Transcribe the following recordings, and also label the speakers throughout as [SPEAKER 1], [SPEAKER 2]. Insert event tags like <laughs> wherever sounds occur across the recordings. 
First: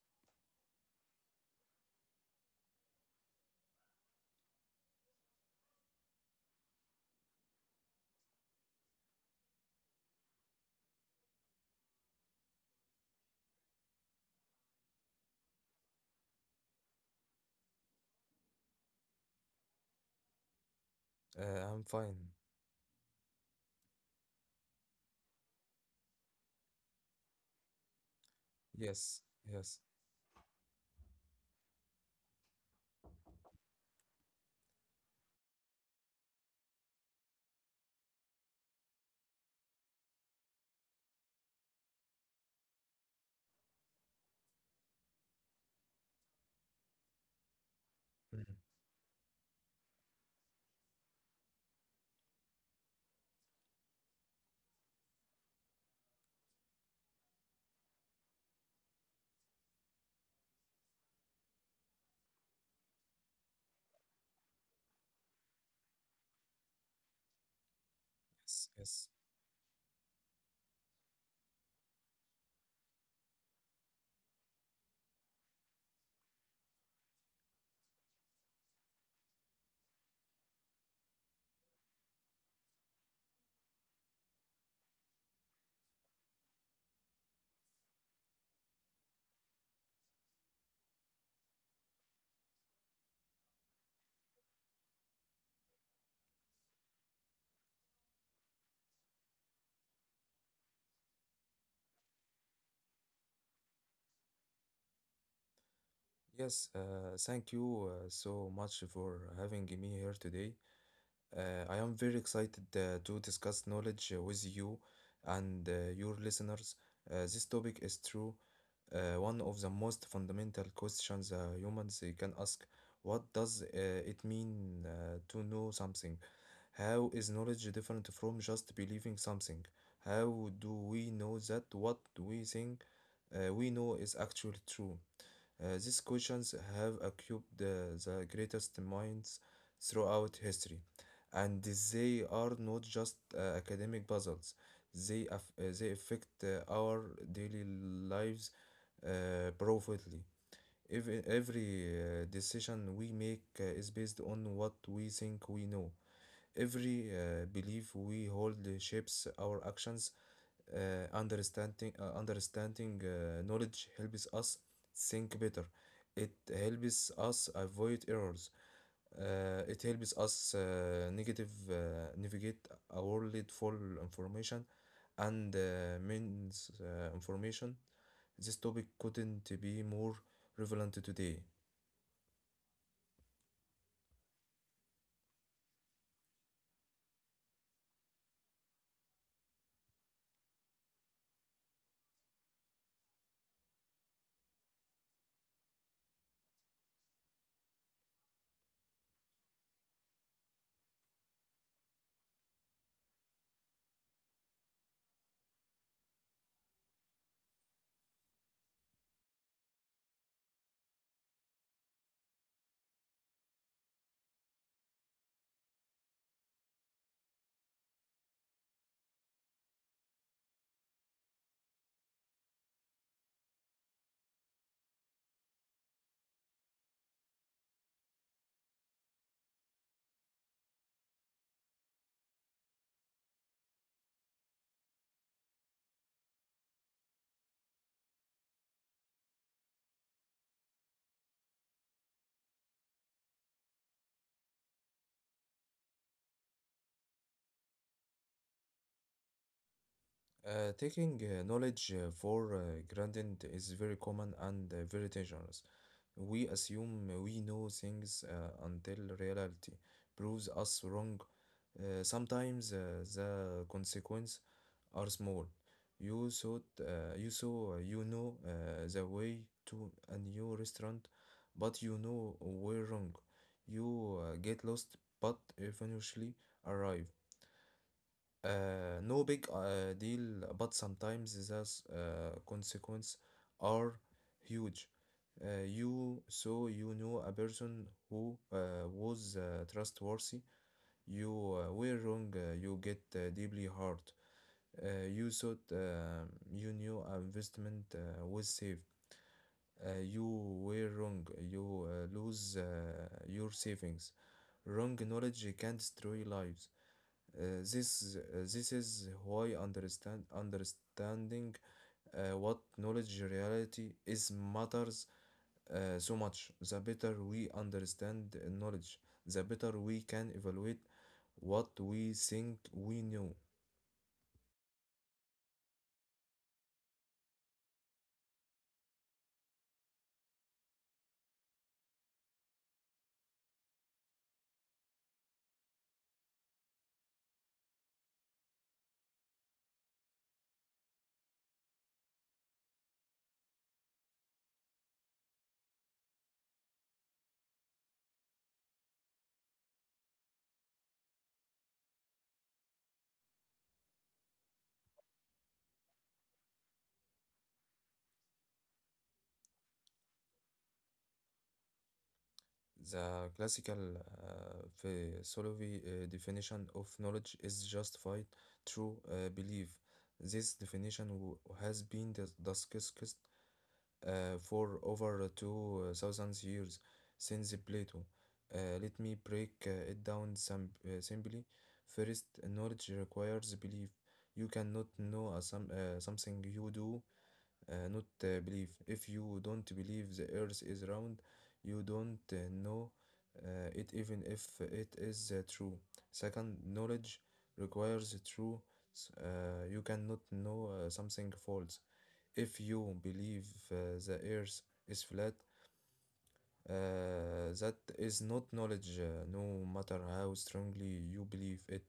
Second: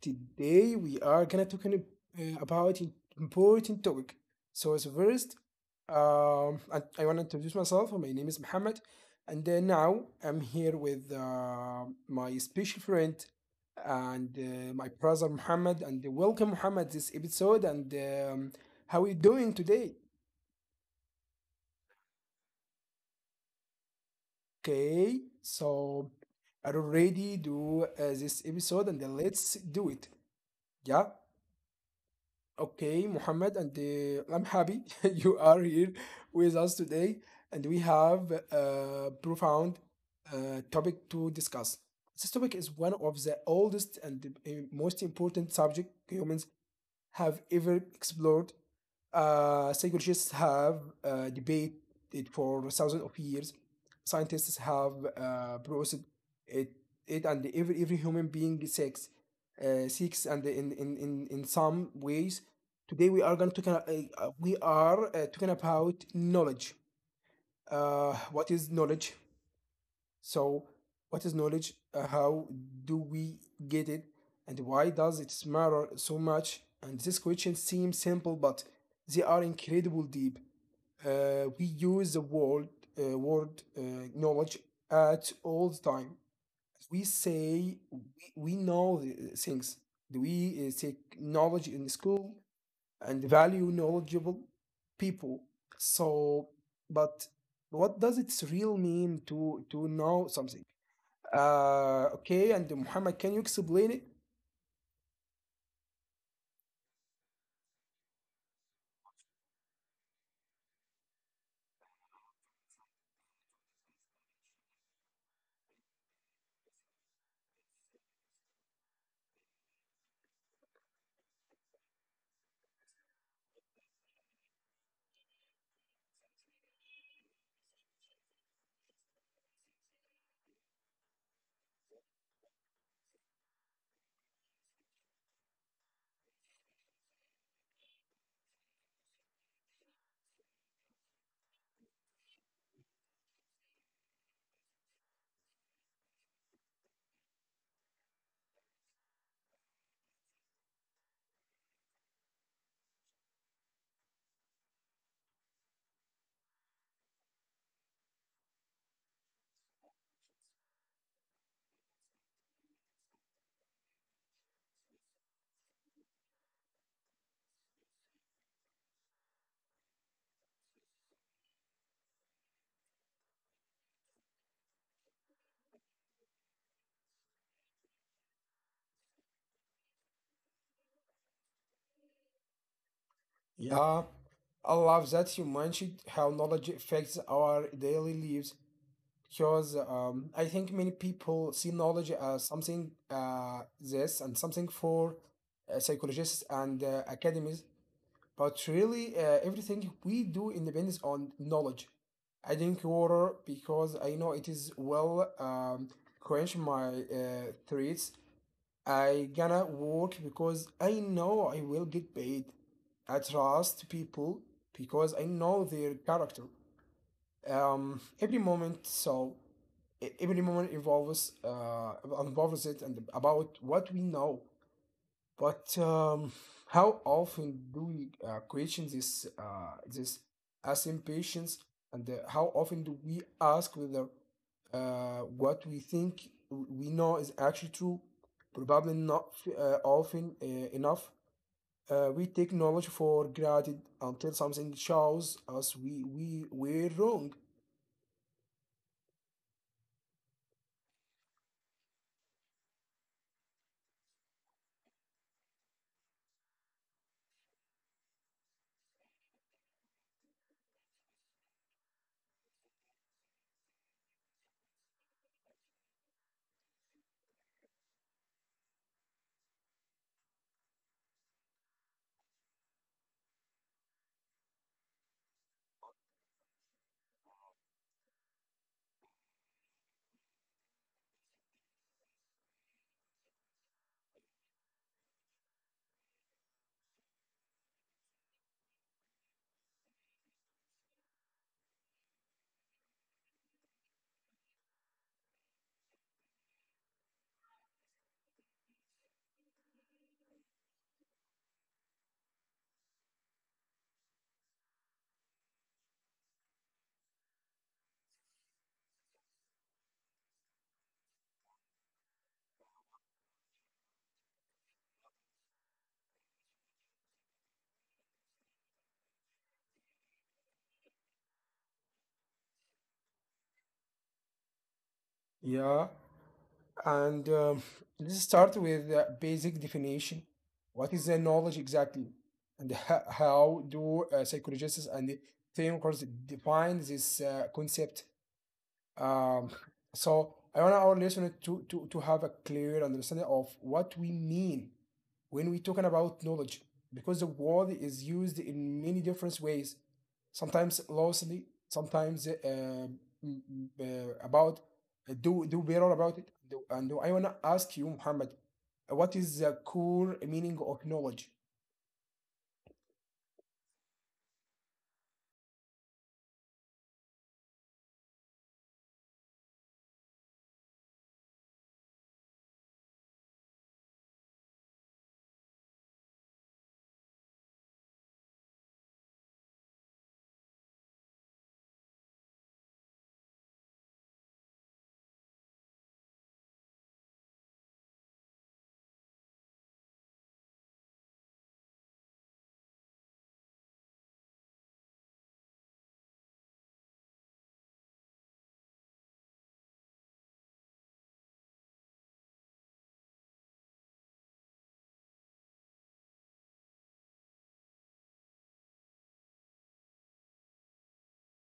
[SPEAKER 1] Today we are gonna about an important topic. So as first, I want to introduce myself. My name is Muhammad, and then now I'm here with my special friend and my brother Muhammad. And welcome Muhammad this episode. And How are you doing today?
[SPEAKER 2] I'm fine.
[SPEAKER 1] Okay, so I already do this episode,
[SPEAKER 2] Yes,
[SPEAKER 1] and then let's
[SPEAKER 2] yes,
[SPEAKER 1] do it. Yeah. Okay, Muhammad, and I'm happy <laughs> you are here with us today, and we have a profound topic to discuss. This topic is one of the oldest and the most important subject humans have ever
[SPEAKER 2] mm,
[SPEAKER 1] explored. Psychologists have debated it for thousands of years. Scientists have processed it, it and every human being seeks, seeks and in some ways. Today we are going to talk, we are talking about knowledge.
[SPEAKER 2] yes,
[SPEAKER 1] What is
[SPEAKER 2] yes,
[SPEAKER 1] knowledge? So, what is knowledge? How do we get it? And why does it matter so much? And these questions seem simple, but they are incredible deep. We use the word knowledge at all the time. We say we, we know the things. We take knowledge in school and value knowledgeable people? So, but what does it real mean to know something? Okay, and Muhammad, can you explain it?
[SPEAKER 2] yes. Thank you so much for having me here today. I am very excited to discuss knowledge with you and your listeners. This topic is true. One of the most fundamental questions, humans can ask, what does it mean to know something? How is knowledge different from just believing something? How do we know that what we think we know is actually true? These questions have occupied the greatest minds throughout history, and they are not just academic puzzles. They affect our daily lives profoundly. Every decision we make is based on what we think we know. Every belief we hold shapes our actions. Understanding knowledge helps us think better. It helps us avoid errors. It helps us negative navigate a world full information and means information. This topic couldn't be more relevant today.
[SPEAKER 1] Yeah. Yeah, I love that you mentioned how knowledge affects our daily lives because I think many people see knowledge as something this and something for psychologists and academies, but really everything we do depends on knowledge. I drink water because I know it is well quench my thirsts. I gonna work because I know I will get paid. I trust people because I know their character. Um, every moment, so every moment involves it and about what we know. But how often do we question this assumptions, and how often do we ask whether what we think we know is actually true? Probably not often enough. We take knowledge for granted until something shows us we were wrong.
[SPEAKER 2] Taking knowledge for granted is very common and very dangerous. We assume we know things until reality proves us wrong. Sometimes the consequences are small. You thought you saw, the way to a new restaurant, but you know we're wrong. You get lost, but eventually arrive. No big deal, but sometimes the consequences are huge. You so you know a person who was trustworthy. You were wrong. You get deeply hurt. You thought you knew an investment was safe. You were wrong. You lose your savings. Wrong knowledge can destroy lives. This is why understanding what knowledge reality is matters so much. The better we understand knowledge, the better we can evaluate what we think we know.
[SPEAKER 1] Yeah. And let's start with the basic definition. What is the knowledge exactly? And how do psychologists and thinkers define this concept? Um, so I want our listeners to have a clear understanding of what we mean when we're talking about knowledge because the word is used in many different ways, sometimes loosely, sometimes about do better about it. And I want to ask you, Muhammad, what is the core meaning of knowledge?
[SPEAKER 2] The classical uh, philosophy definition of knowledge is justified through belief. This definition has been discussed for over 2,000 years since Plato. Let me break it down some, simply. First, knowledge requires belief. You cannot know something you do not believe. If you don't believe the earth is round, you don't know it even if it is true. Second, knowledge requires truth. You cannot know something false. If you believe the earth is flat, that is not knowledge, no matter how strongly you believe it.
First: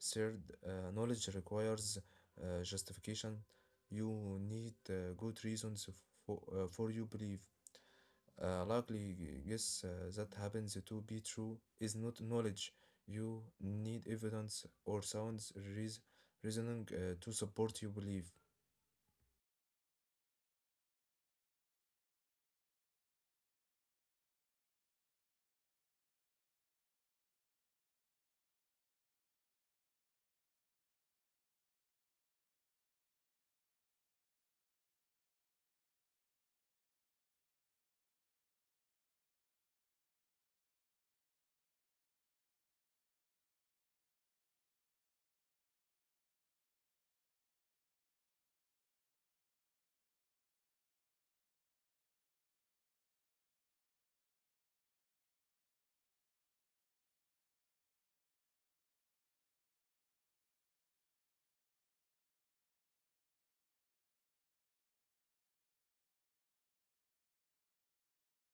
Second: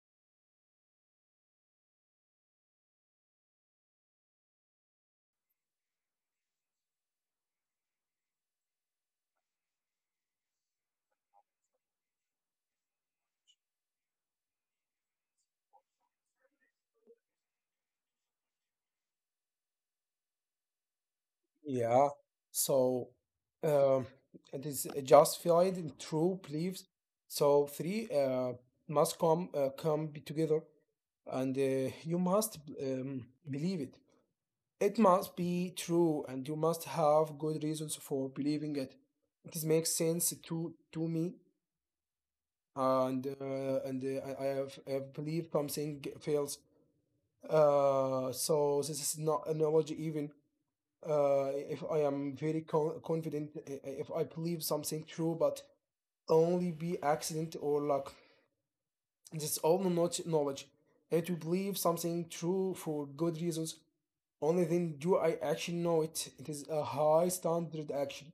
[SPEAKER 2] Third, knowledge requires justification. You need good reasons for for you believe. A likely guess that happens to be true is not knowledge. You need evidence or sound reas reasoning to support your belief.
[SPEAKER 1] Yeah. So um, it is justified in true beliefs. So three must come be together, and you must believe it. It must be true, and you must have good reasons for believing it. It makes sense to me, and I I have believed something fails. So this is not an analogy even if I am very confident, if I believe something true, but only be accident or luck. This all not knowledge. And to believe something true for good reasons, only then do I actually know it. It is a high standard action.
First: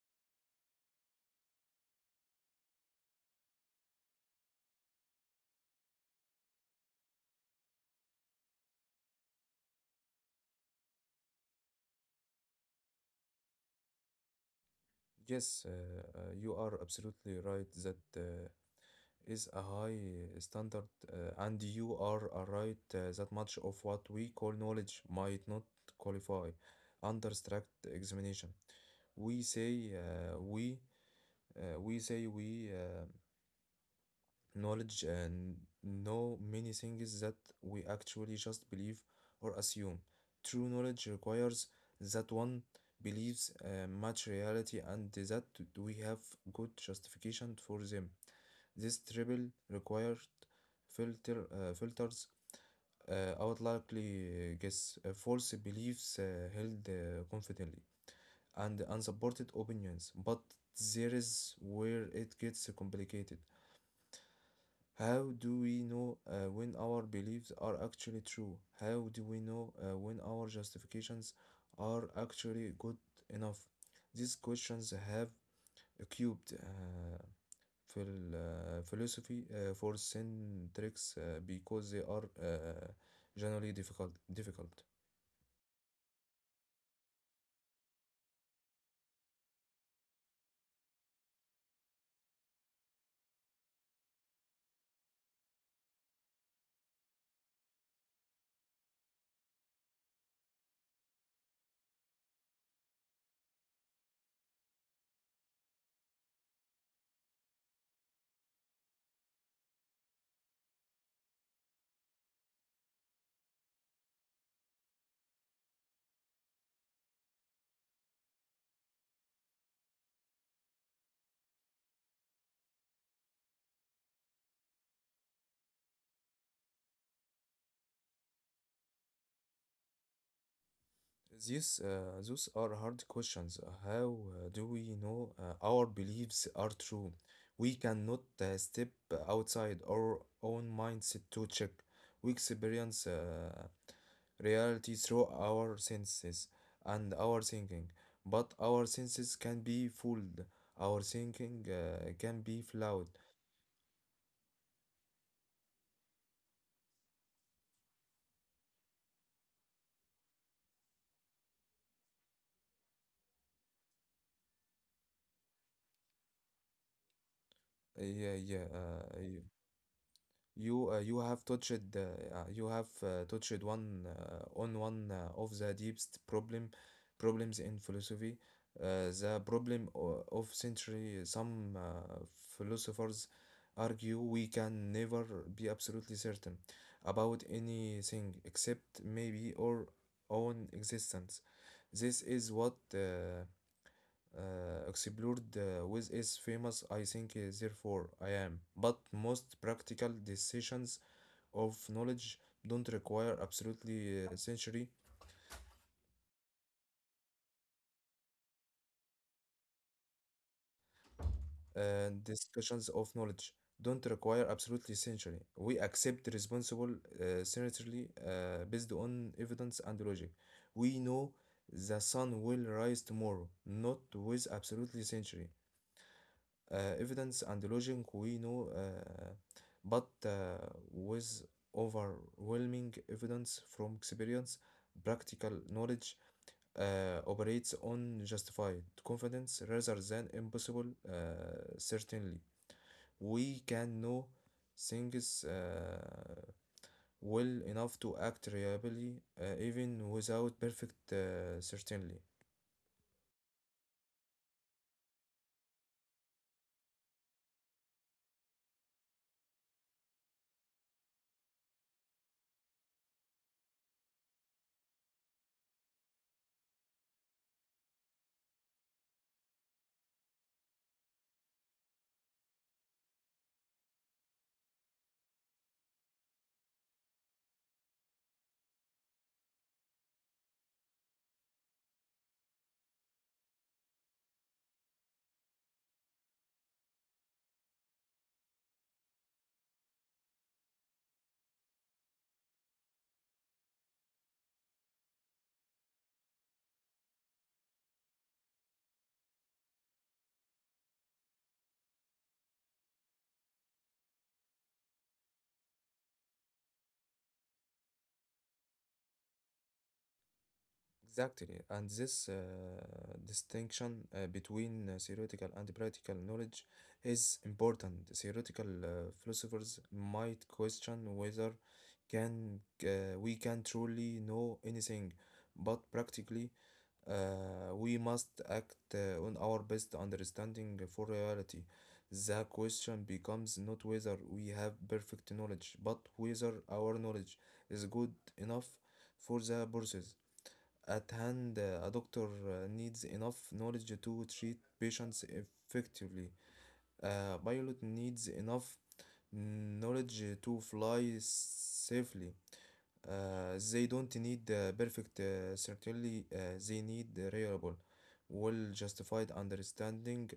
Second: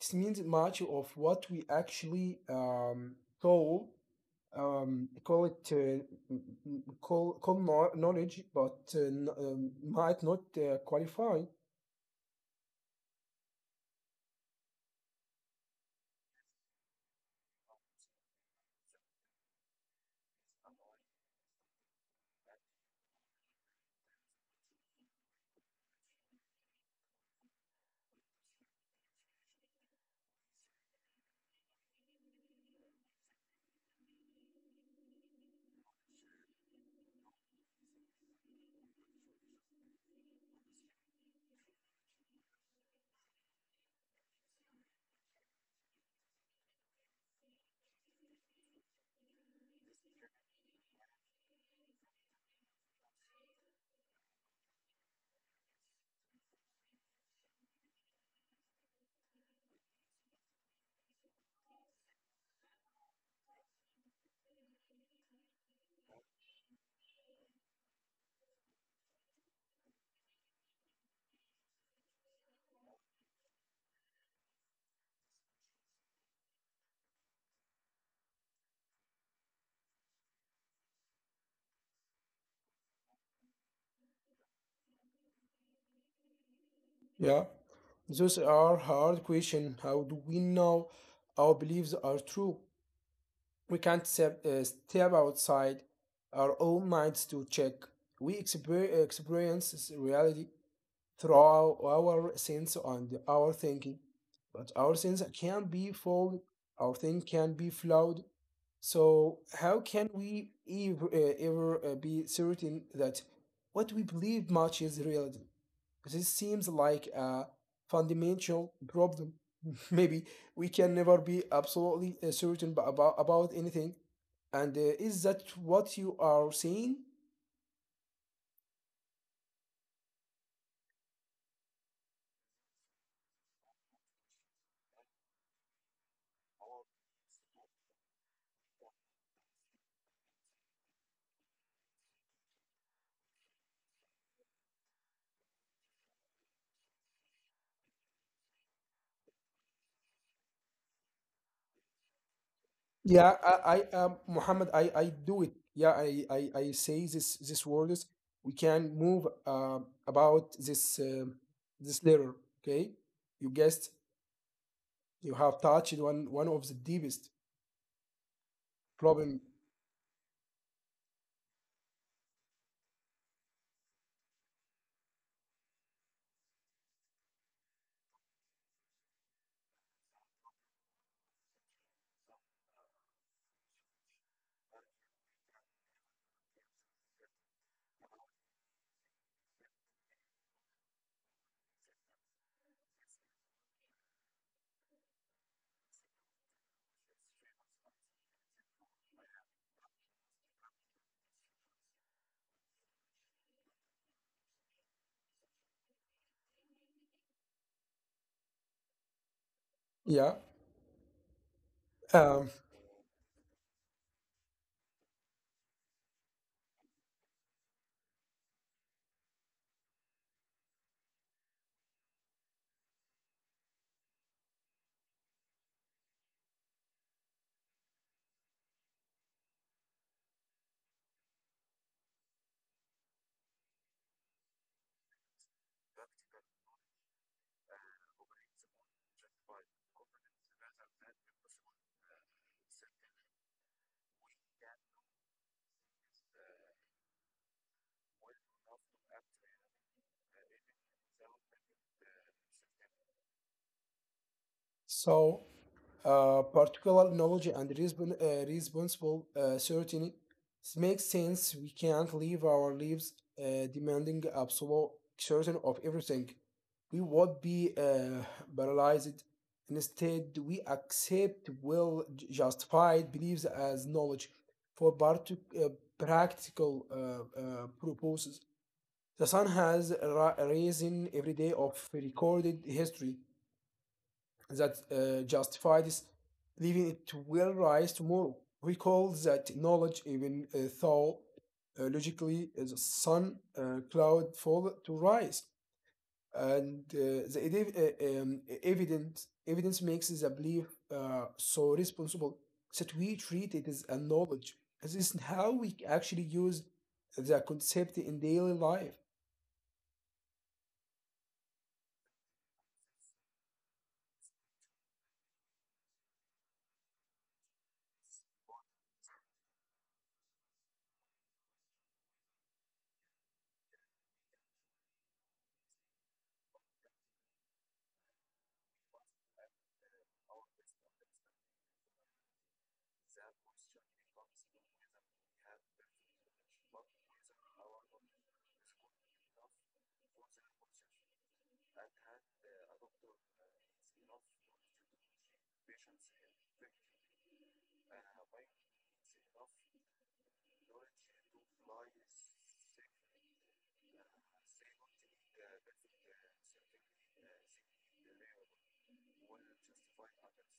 [SPEAKER 1] This means much of what we actually call call it m- m- call call kno- knowledge, but might not qualify.
[SPEAKER 2] Yes, you are absolutely right that is a high standard, and you are right that much of what we call knowledge might not qualify under strict examination. We say we say we knowledge and know many things that we actually just believe or assume. True knowledge requires that one believes much reality and that we have good justification for them. This triple required filters I would likely guess false beliefs held confidently and unsupported opinions. But there is where it gets complicated. How do we know when our beliefs are actually true? How do we know when our justifications are actually good enough? These questions have cubed في الphilosophy for syntax because they are generally difficult. Difficult.
[SPEAKER 1] Yeah, those are hard questions. How do we know our beliefs are true? We can't step outside our own minds to check. We experience reality through our sense and our thinking, but our sense can be flawed. Our thing can be flawed. So how can we ever be certain that what we believe matches reality? This seems like a fundamental problem. <laughs> Maybe we can never be absolutely certain about anything. And is that what you are saying?
[SPEAKER 2] These Those are hard questions. How do we know our beliefs are true? We cannot step outside our own mindset to check. We experience reality through our senses and our thinking, but our senses can be fooled. Our thinking can be flawed.
[SPEAKER 1] Yeah, I Muhammad, I do it. Yeah, I say this words. We can move about this letter. Okay, you guessed. You have touched one of the deepest
[SPEAKER 2] Yeah, yeah.
[SPEAKER 1] problem.
[SPEAKER 2] You have touched you have touched one on one of the deepest problems in philosophy, the problem of century. Some philosophers argue we can never be absolutely certain about anything except maybe our own existence. This is what explored with is famous I think therefore I am. But most practical decisions of knowledge don't require absolutely century
[SPEAKER 1] Yeah.
[SPEAKER 2] and
[SPEAKER 1] Um.
[SPEAKER 2] discussions of knowledge don't require absolutely century. We accept responsible sincerely based on evidence and logic. We know the sun will rise tomorrow, not with absolutely century. Evidence and logic we know but with overwhelming evidence from experience practical knowledge operates on justified confidence rather than impossible certainly. We can know things well enough to act reliably even without perfect certainly.
[SPEAKER 1] So particular knowledge and responsible certainty makes sense. We can't live our lives demanding absolute certain of everything. We would be paralyzed. Instead, we accept well justified beliefs as knowledge for practical purposes. The sun has risen every day of recorded history that justifies leaving it will rise tomorrow. We call that knowledge, even though logically the sun cloud fall to rise. And the edi- evidence evidence makes the belief so responsible that we treat it as a knowledge. This is how we actually use the concept in daily life.
[SPEAKER 2] Exactly, and this distinction between theoretical and practical knowledge is important. Theoretical philosophers might question whether can we can truly know anything, but practically we must act on our best understanding for reality. The question becomes not whether we have perfect knowledge, but whether our knowledge is good enough for the purposes. At hand, a doctor needs enough knowledge to treat patients effectively. A pilot needs enough knowledge to fly safely. They don't need perfect certainty, they need a reliable, well justified understanding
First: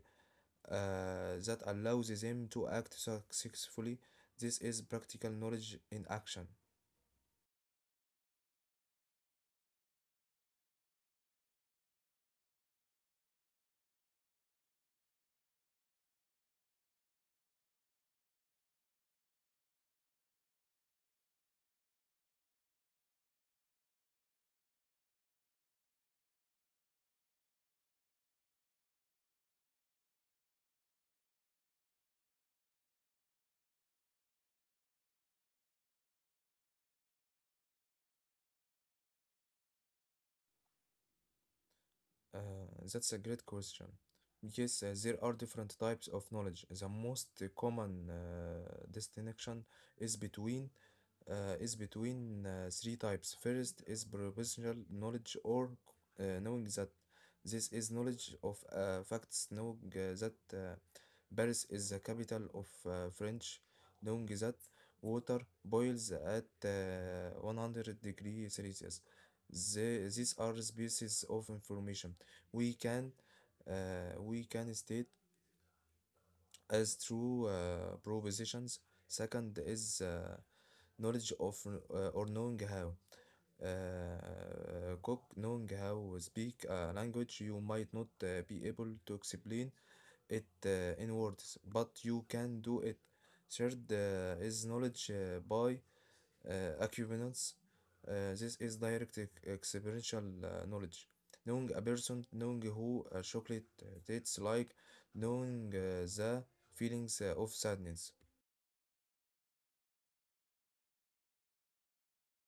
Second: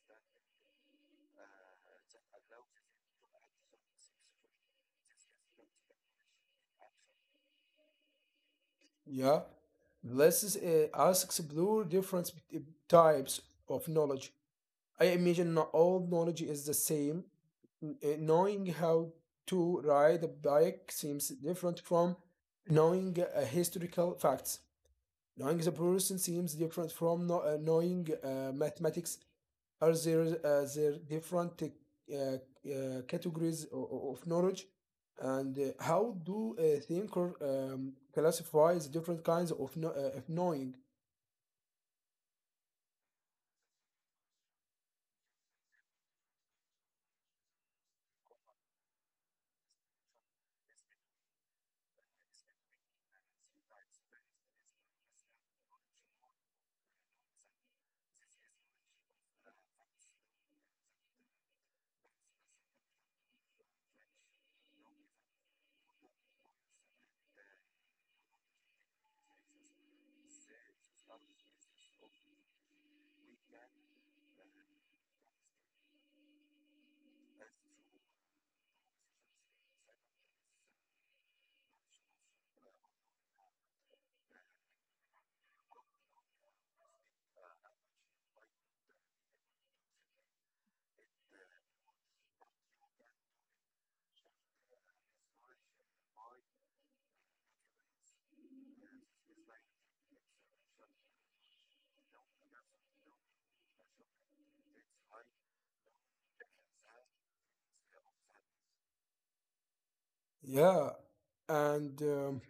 [SPEAKER 2] that allows them to act successfully. This is practical knowledge in action.
[SPEAKER 1] Yeah, let's us explore different types of knowledge. I imagine not all knowledge is the same. Knowing how to ride a bike seems different from knowing historical facts. Knowing the person seems different from no, knowing mathematics. Are there different categories of knowledge? And how do a thinker classify the different kinds of, of knowing?
[SPEAKER 2] Uh, that's a great question. Yes, there are different types of knowledge. The most common distinction is between is between three types. First is professional knowledge or knowing that. This is knowledge of facts, knowing that Paris is the capital of French, knowing that water boils at 100 degrees Celsius. These are species of information. We can we can state as through propositions. Second is knowledge of, or knowing how. Cook knowing how to speak a language you might not be able to explain it in words, but you can do it. Third is knowledge by acuminance. This is direct experiential knowledge. Knowing a person, knowing who a chocolate tastes like, knowing the feelings of sadness.
[SPEAKER 1] Yeah, and um,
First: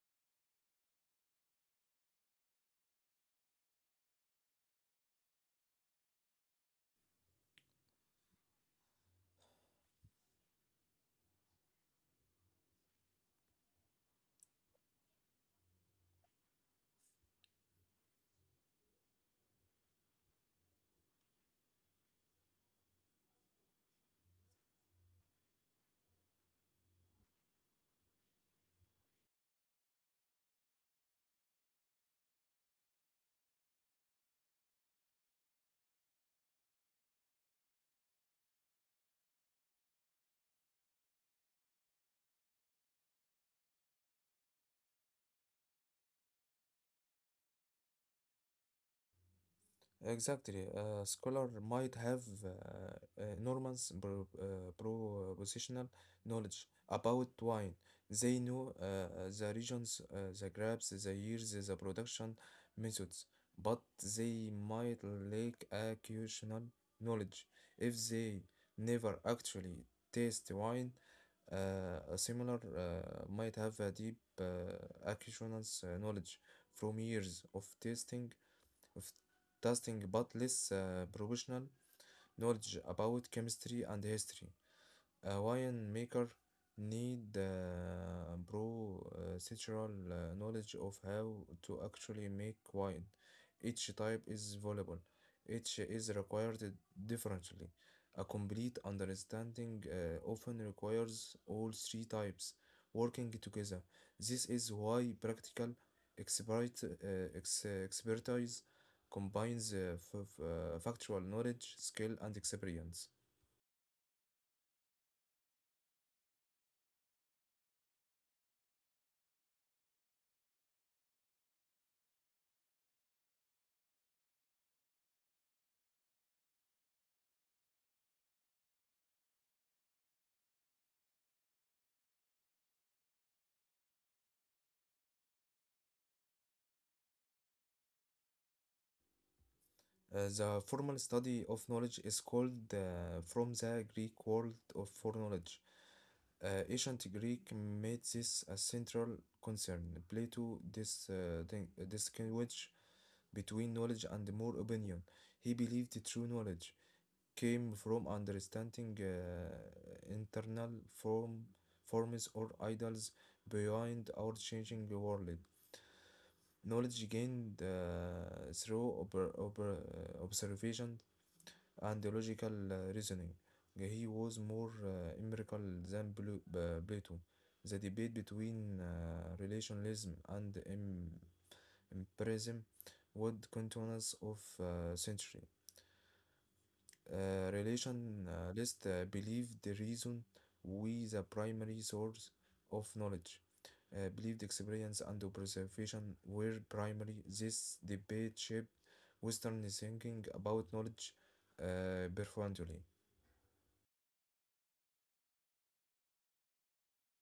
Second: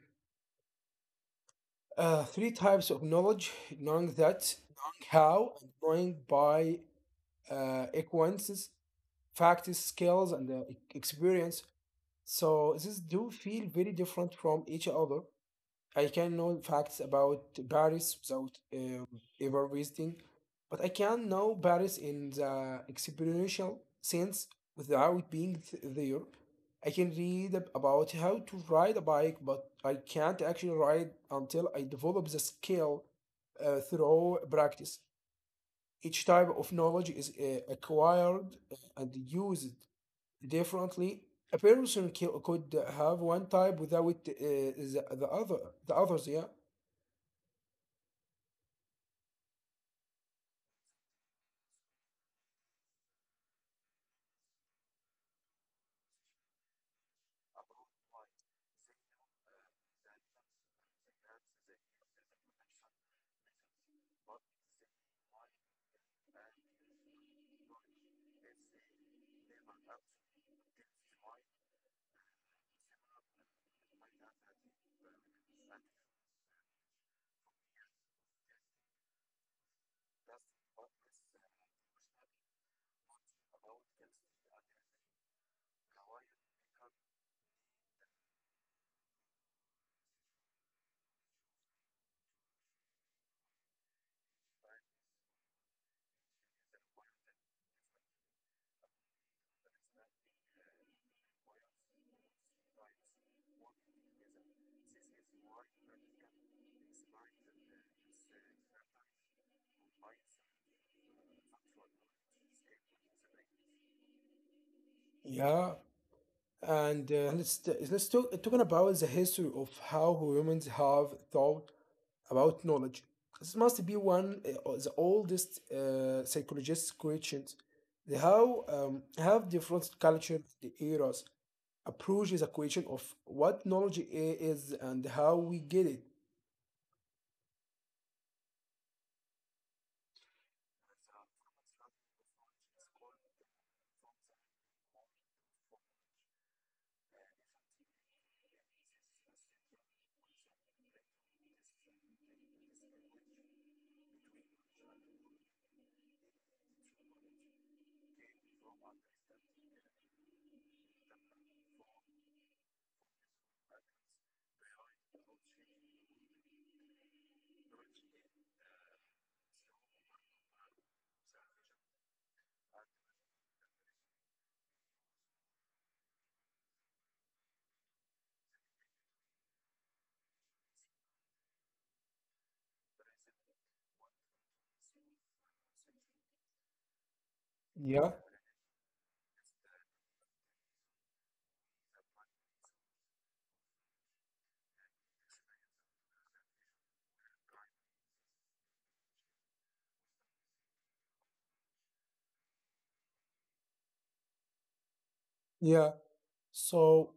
[SPEAKER 1] Uh, three types of knowledge: knowing that, knowing how, and knowing by acquaintances, facts, skills, and experience. So these do feel very different from each other. I can know facts about Paris without ever visiting, but I can know Paris in the experiential sense without being there. I can read about how to ride a bike, but I can't actually ride until I develop the skill through practice. Each type of knowledge is acquired and used differently. A person could have one type without the other, the others. Yeah.
[SPEAKER 2] Exactly. A scholar might have enormous propositional knowledge about wine. They know the regions, the grapes, the years, the production methods, but they might lack occasional knowledge. If they never actually taste wine, a similar might have a deep occasional knowledge from years of tasting of testing but less professional knowledge about chemistry and history. A wine maker need procedural knowledge of how to actually make wine. Each type is valuable. Each is required differently. A complete understanding often requires all three types working together. This is why practical expertise combines factual knowledge, skill, and experience.
[SPEAKER 1] Yeah. And let's talking about the history of how humans have thought about knowledge. This must be one of the oldest psychologists' questions. The how have different culture the eras approach the question of what knowledge is and how we get it.
[SPEAKER 2] The formal study of knowledge is called from the Greek word of for knowledge. Ancient Greek made this a central concern. Plato distinguished between knowledge and more opinion. He believed true knowledge came from understanding forms or ideals beyond our changing world. Knowledge gained through observation and logical reasoning. He was more empirical than Plato. The debate between relationalism and empiricism would continue of century.
[SPEAKER 1] Yeah,
[SPEAKER 2] Relationalists believed the reason we the primary source of knowledge. Believed experience and observation were primary. This debate shaped Western thinking about knowledge profoundly.
[SPEAKER 1] yeah. So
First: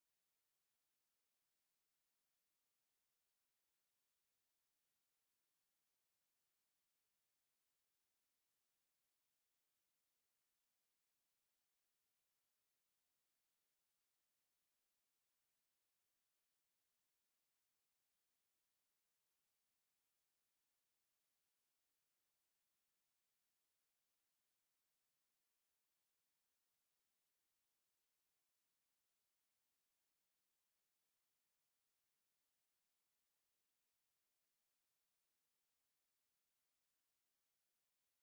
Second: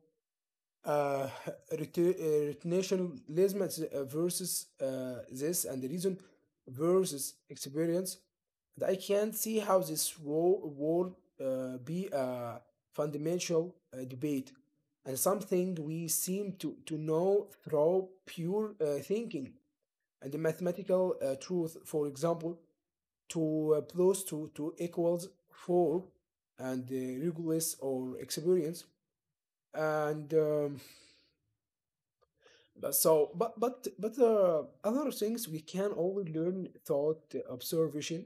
[SPEAKER 1] uh, nationalism versus this and the reason versus experience, that I can't see how this role will be a fundamental debate and something we seem to know through pure thinking and the mathematical truth. For example, two plus to, equals 4 and regulus or experience and But So, but other things we can only learn thought observation.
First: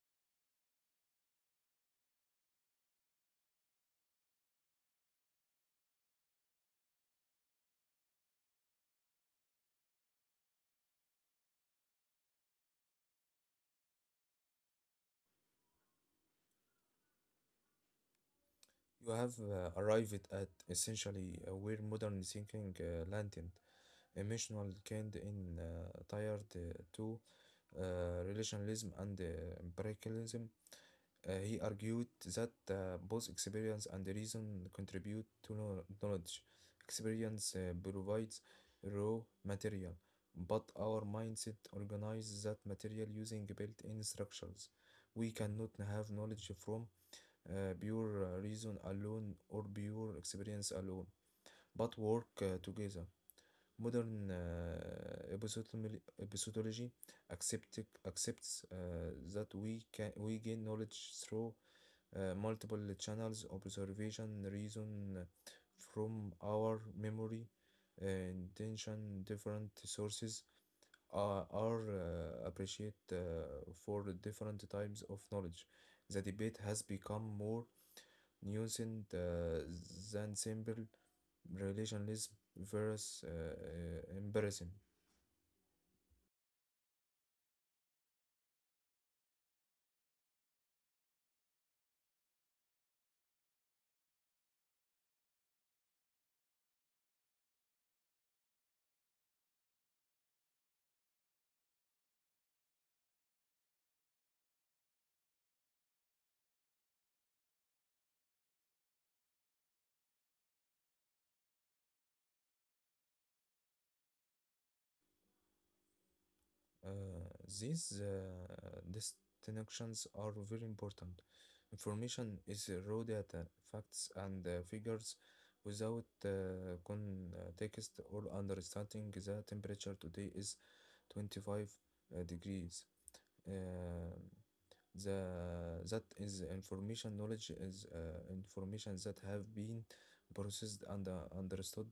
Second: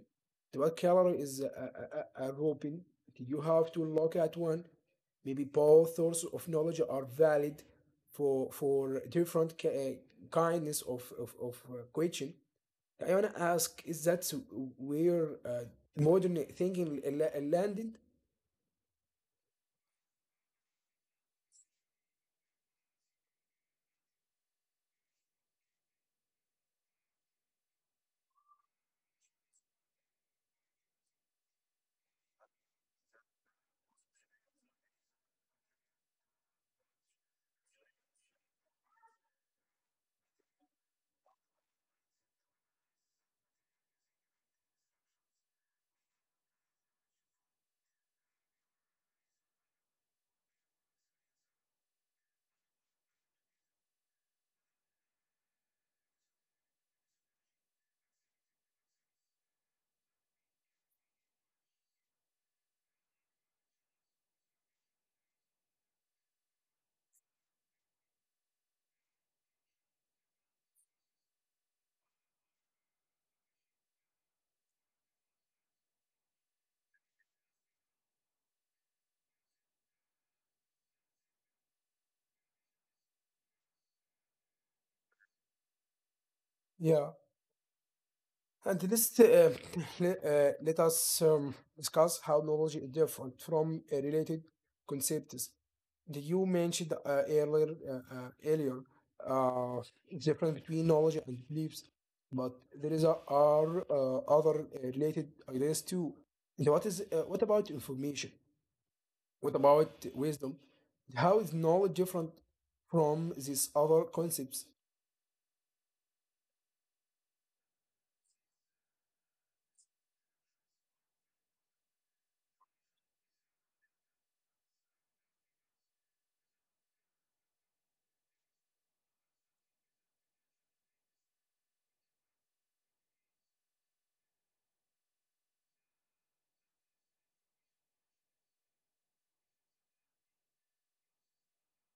[SPEAKER 1] The word calorie is a grouping. You have to look at one. Maybe both sources of knowledge are valid for different kindness of question. I wanna ask: is that where modern thinking landed?
[SPEAKER 2] You have arrived at essentially where modern thinking landed, emotional kind in tired to relationalism and empiricalism. He argued that both experience and reason contribute to knowledge. Experience provides raw material, but our mindset organizes that material using built-in structures. We cannot have knowledge from pure reason alone or pure experience alone, but work together. Modern epistemology accept, accepts that we can we gain knowledge through multiple channels, observation, reason from our memory, intention, different sources are appreciated for different types of knowledge. The debate has become more using the than simple relationalism versus embarrassing.
[SPEAKER 1] And let's <laughs> let us discuss how knowledge is different from related concepts. Did you mentioned earlier uh, difference between knowledge and beliefs, but there are other related ideas too. And what is what about information? What about wisdom? How is knowledge different from these other concepts?
[SPEAKER 2] Uh, these distinctions are very important. Information is raw data, facts, and figures without context or understanding. The temperature today is 25 degrees. Um, the that is information. Knowledge is information that have been processed and understood.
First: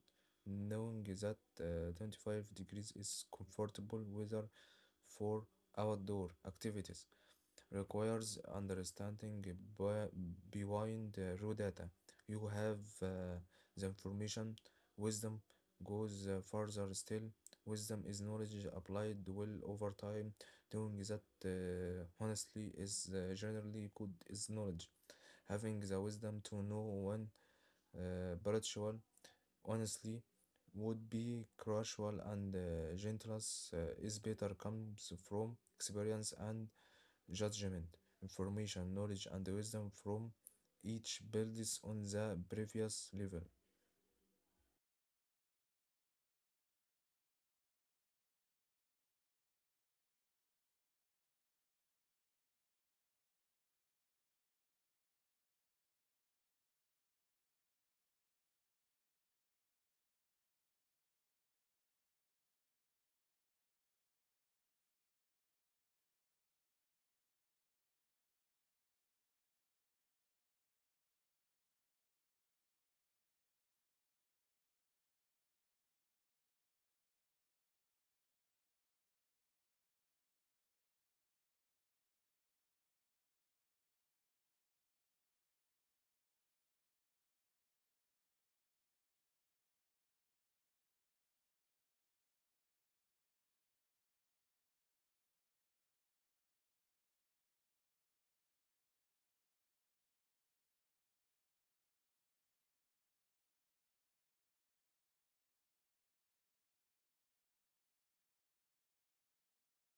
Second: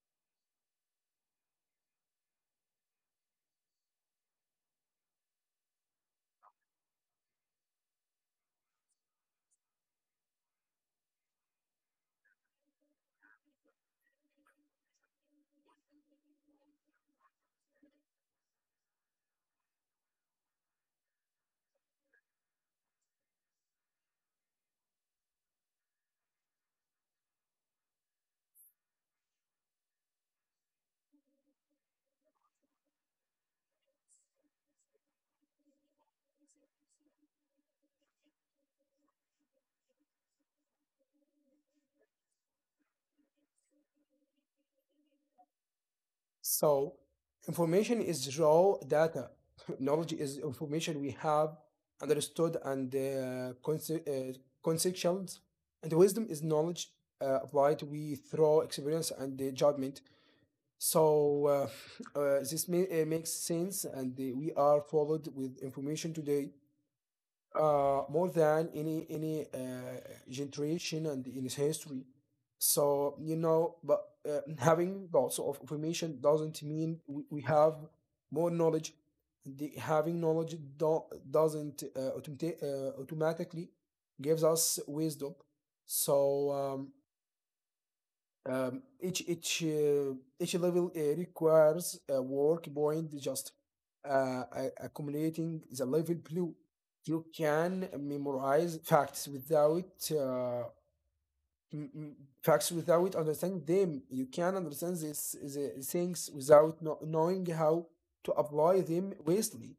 [SPEAKER 2] Knowing that 25 degrees is comfortable weather for outdoor activities requires understanding behind raw data. You have the information. Wisdom goes further still. Wisdom is knowledge applied well over time. Doing that honestly is generally good is knowledge. Having the wisdom to know when spiritual honestly would be crucial and gentleness is better comes from experience and judgment, information, knowledge, and wisdom from each builds on the previous level.
[SPEAKER 1] So information is raw data. <laughs> Knowledge is information we have understood and conce- uh, conceptualized. And wisdom is knowledge applied we through experience and judgment. So <laughs> this makes sense, and we are followed with information today more than any generation and in its history. So you know, but <laughs> having lots of information doesn't mean we have more knowledge. Having knowledge doesn't automatically gives us wisdom. So each level requires a work point just accumulating the level blue. You can memorize facts without m- m- facts without understanding them. You can understand this the things without knowing how to apply them wisely.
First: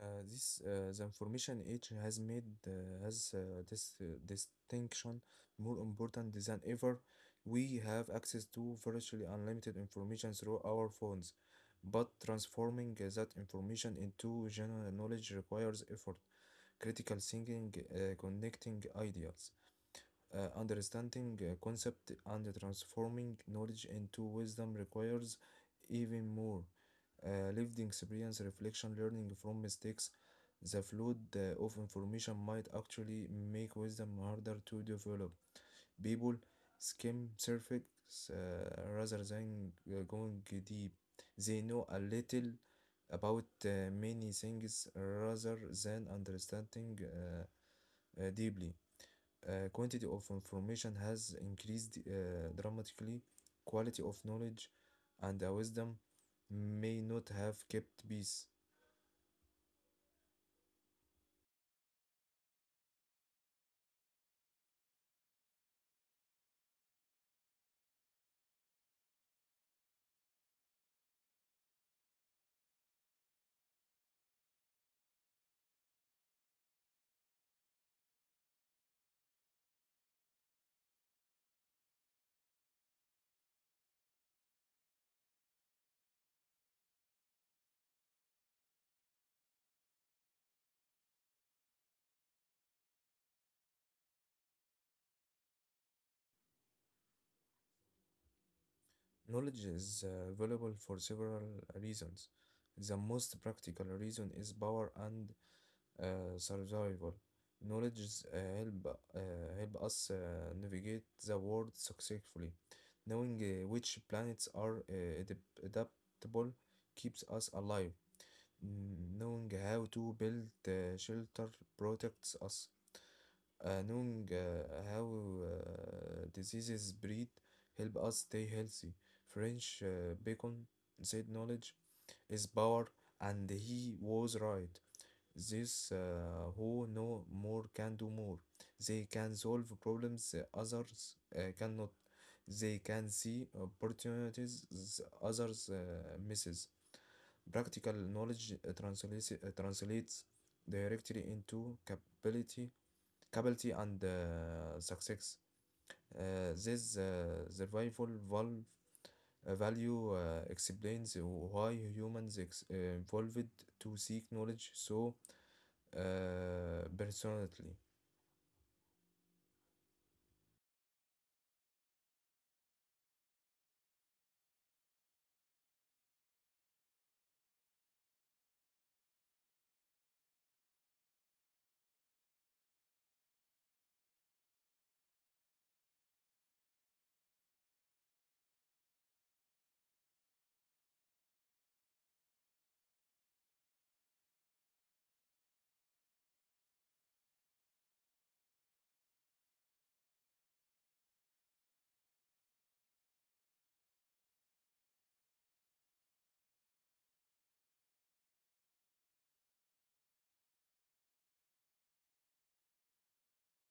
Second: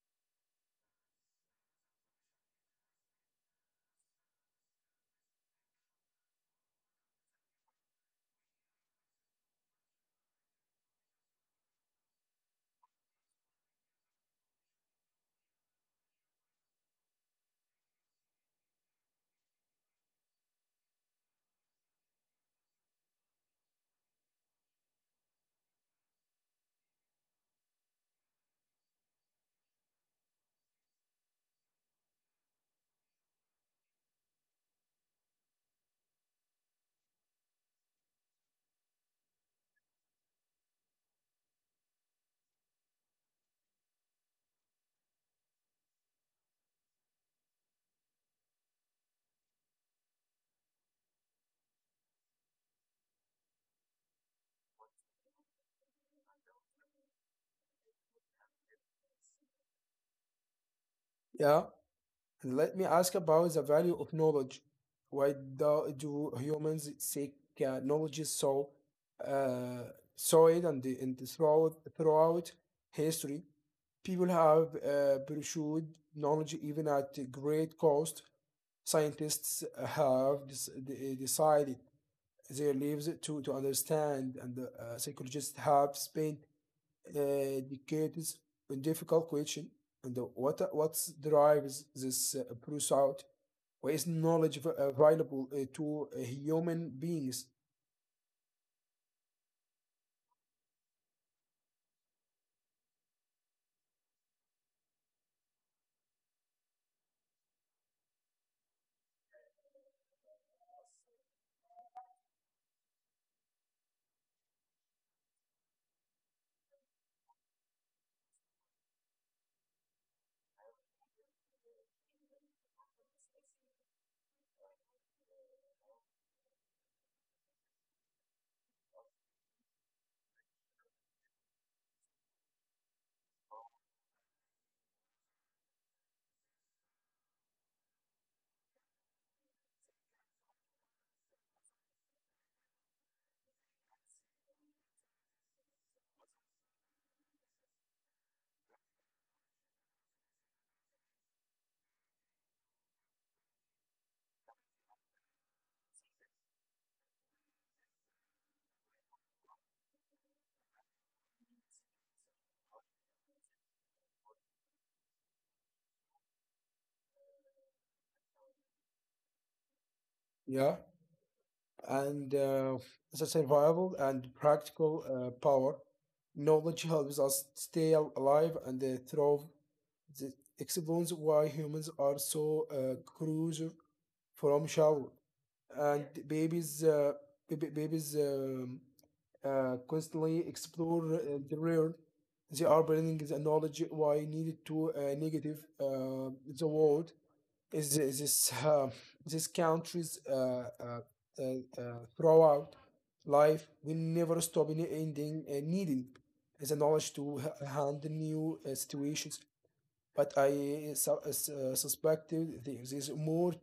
[SPEAKER 2] This the information age has made has this distinction more important than ever. We have access to virtually unlimited information through our phones, but transforming that information into general knowledge requires effort, critical thinking, connecting ideas. Understanding a concept and transforming knowledge into wisdom requires even more lived experience, reflection, learning from mistakes. The flood of information might actually make wisdom harder to develop. People skim surface rather than going deep. They know a little about many things rather than understanding deeply. Quantity of information has increased dramatically. Quality of knowledge and wisdom may not have kept peace.
[SPEAKER 1] Yeah. And let me ask about the value of knowledge. Why do, do humans seek knowledge so uh, solid and, throughout history? People have pursued knowledge even at a great cost. Scientists have decided their lives to understand, and psychologists have spent uh, educates a difficult question and what drives this pursuit or is knowledge available to human beings?
[SPEAKER 2] Knowledge is valuable for several reasons. The most practical reason is power and survival. Knowledge help us navigate the world successfully. Knowing which planets are adaptable keeps us alive. Knowing how to build shelter protects us. Knowing how diseases spread help us stay healthy. French Bacon said knowledge is power, and he was right. This who know more can do more. They can solve problems others cannot. They can see opportunities others misses. Practical knowledge translates directly into capability, capability and success. This survival value explains why humans evolved to seek knowledge so personally.
[SPEAKER 1] Yeah. And the survival and practical power knowledge helps us stay alive and thrive. This explains why humans are so crucial from shell and babies constantly explore the world. They are bringing the knowledge why needed to negative the world is this <laughs> this countries uh, uh, throughout life will never stop in ending needing the knowledge to handle new situations, but I suspected there is more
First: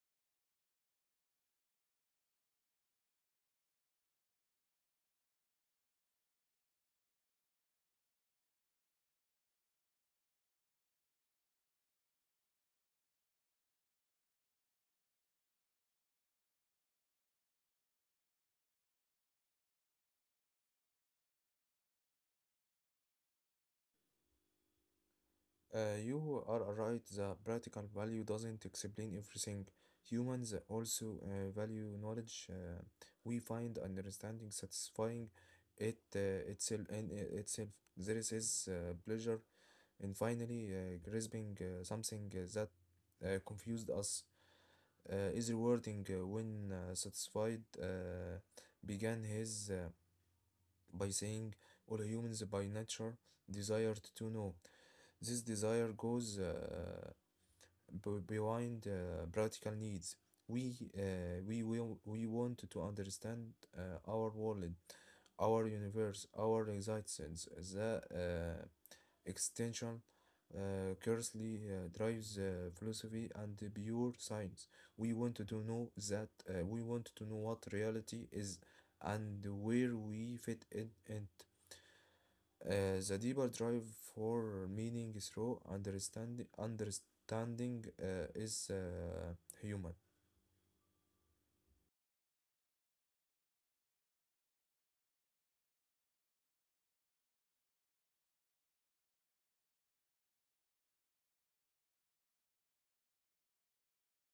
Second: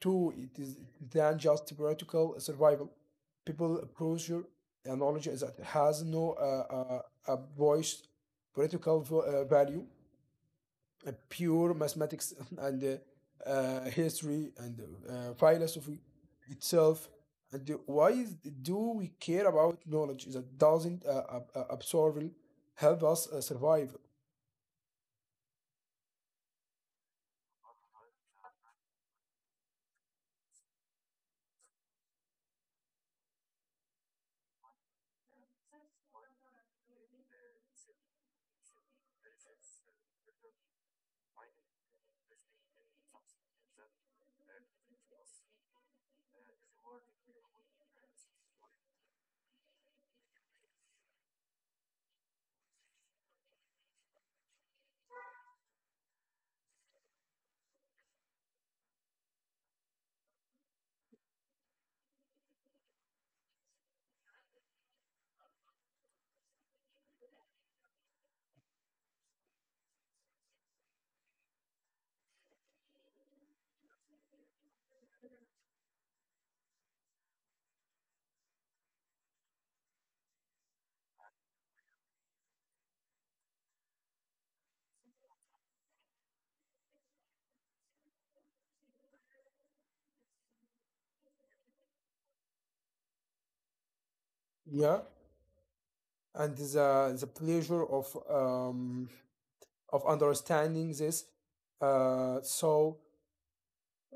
[SPEAKER 1] to it is than just practical survival. People approach your knowledge that has no a voice political value, pure mathematics <laughs> and history and philosophy itself. Why is, do we care about knowledge that doesn't absorb help us survive?
[SPEAKER 2] You are right, the practical value doesn't explain everything. Humans also value knowledge. We find understanding satisfying it itself in I- itself. There is this pleasure in finally grasping something that confused us is rewarding when satisfied began his by saying all humans by nature desired to know. This desire goes behind practical needs. We want to understand our world, our universe, our existence. The extension curiously drives philosophy and the pure science. We want to know what reality is and where we fit in it. The deeper drive for meaning through understanding is human.
[SPEAKER 1] Yeah. And the pleasure of understanding this. Uh, so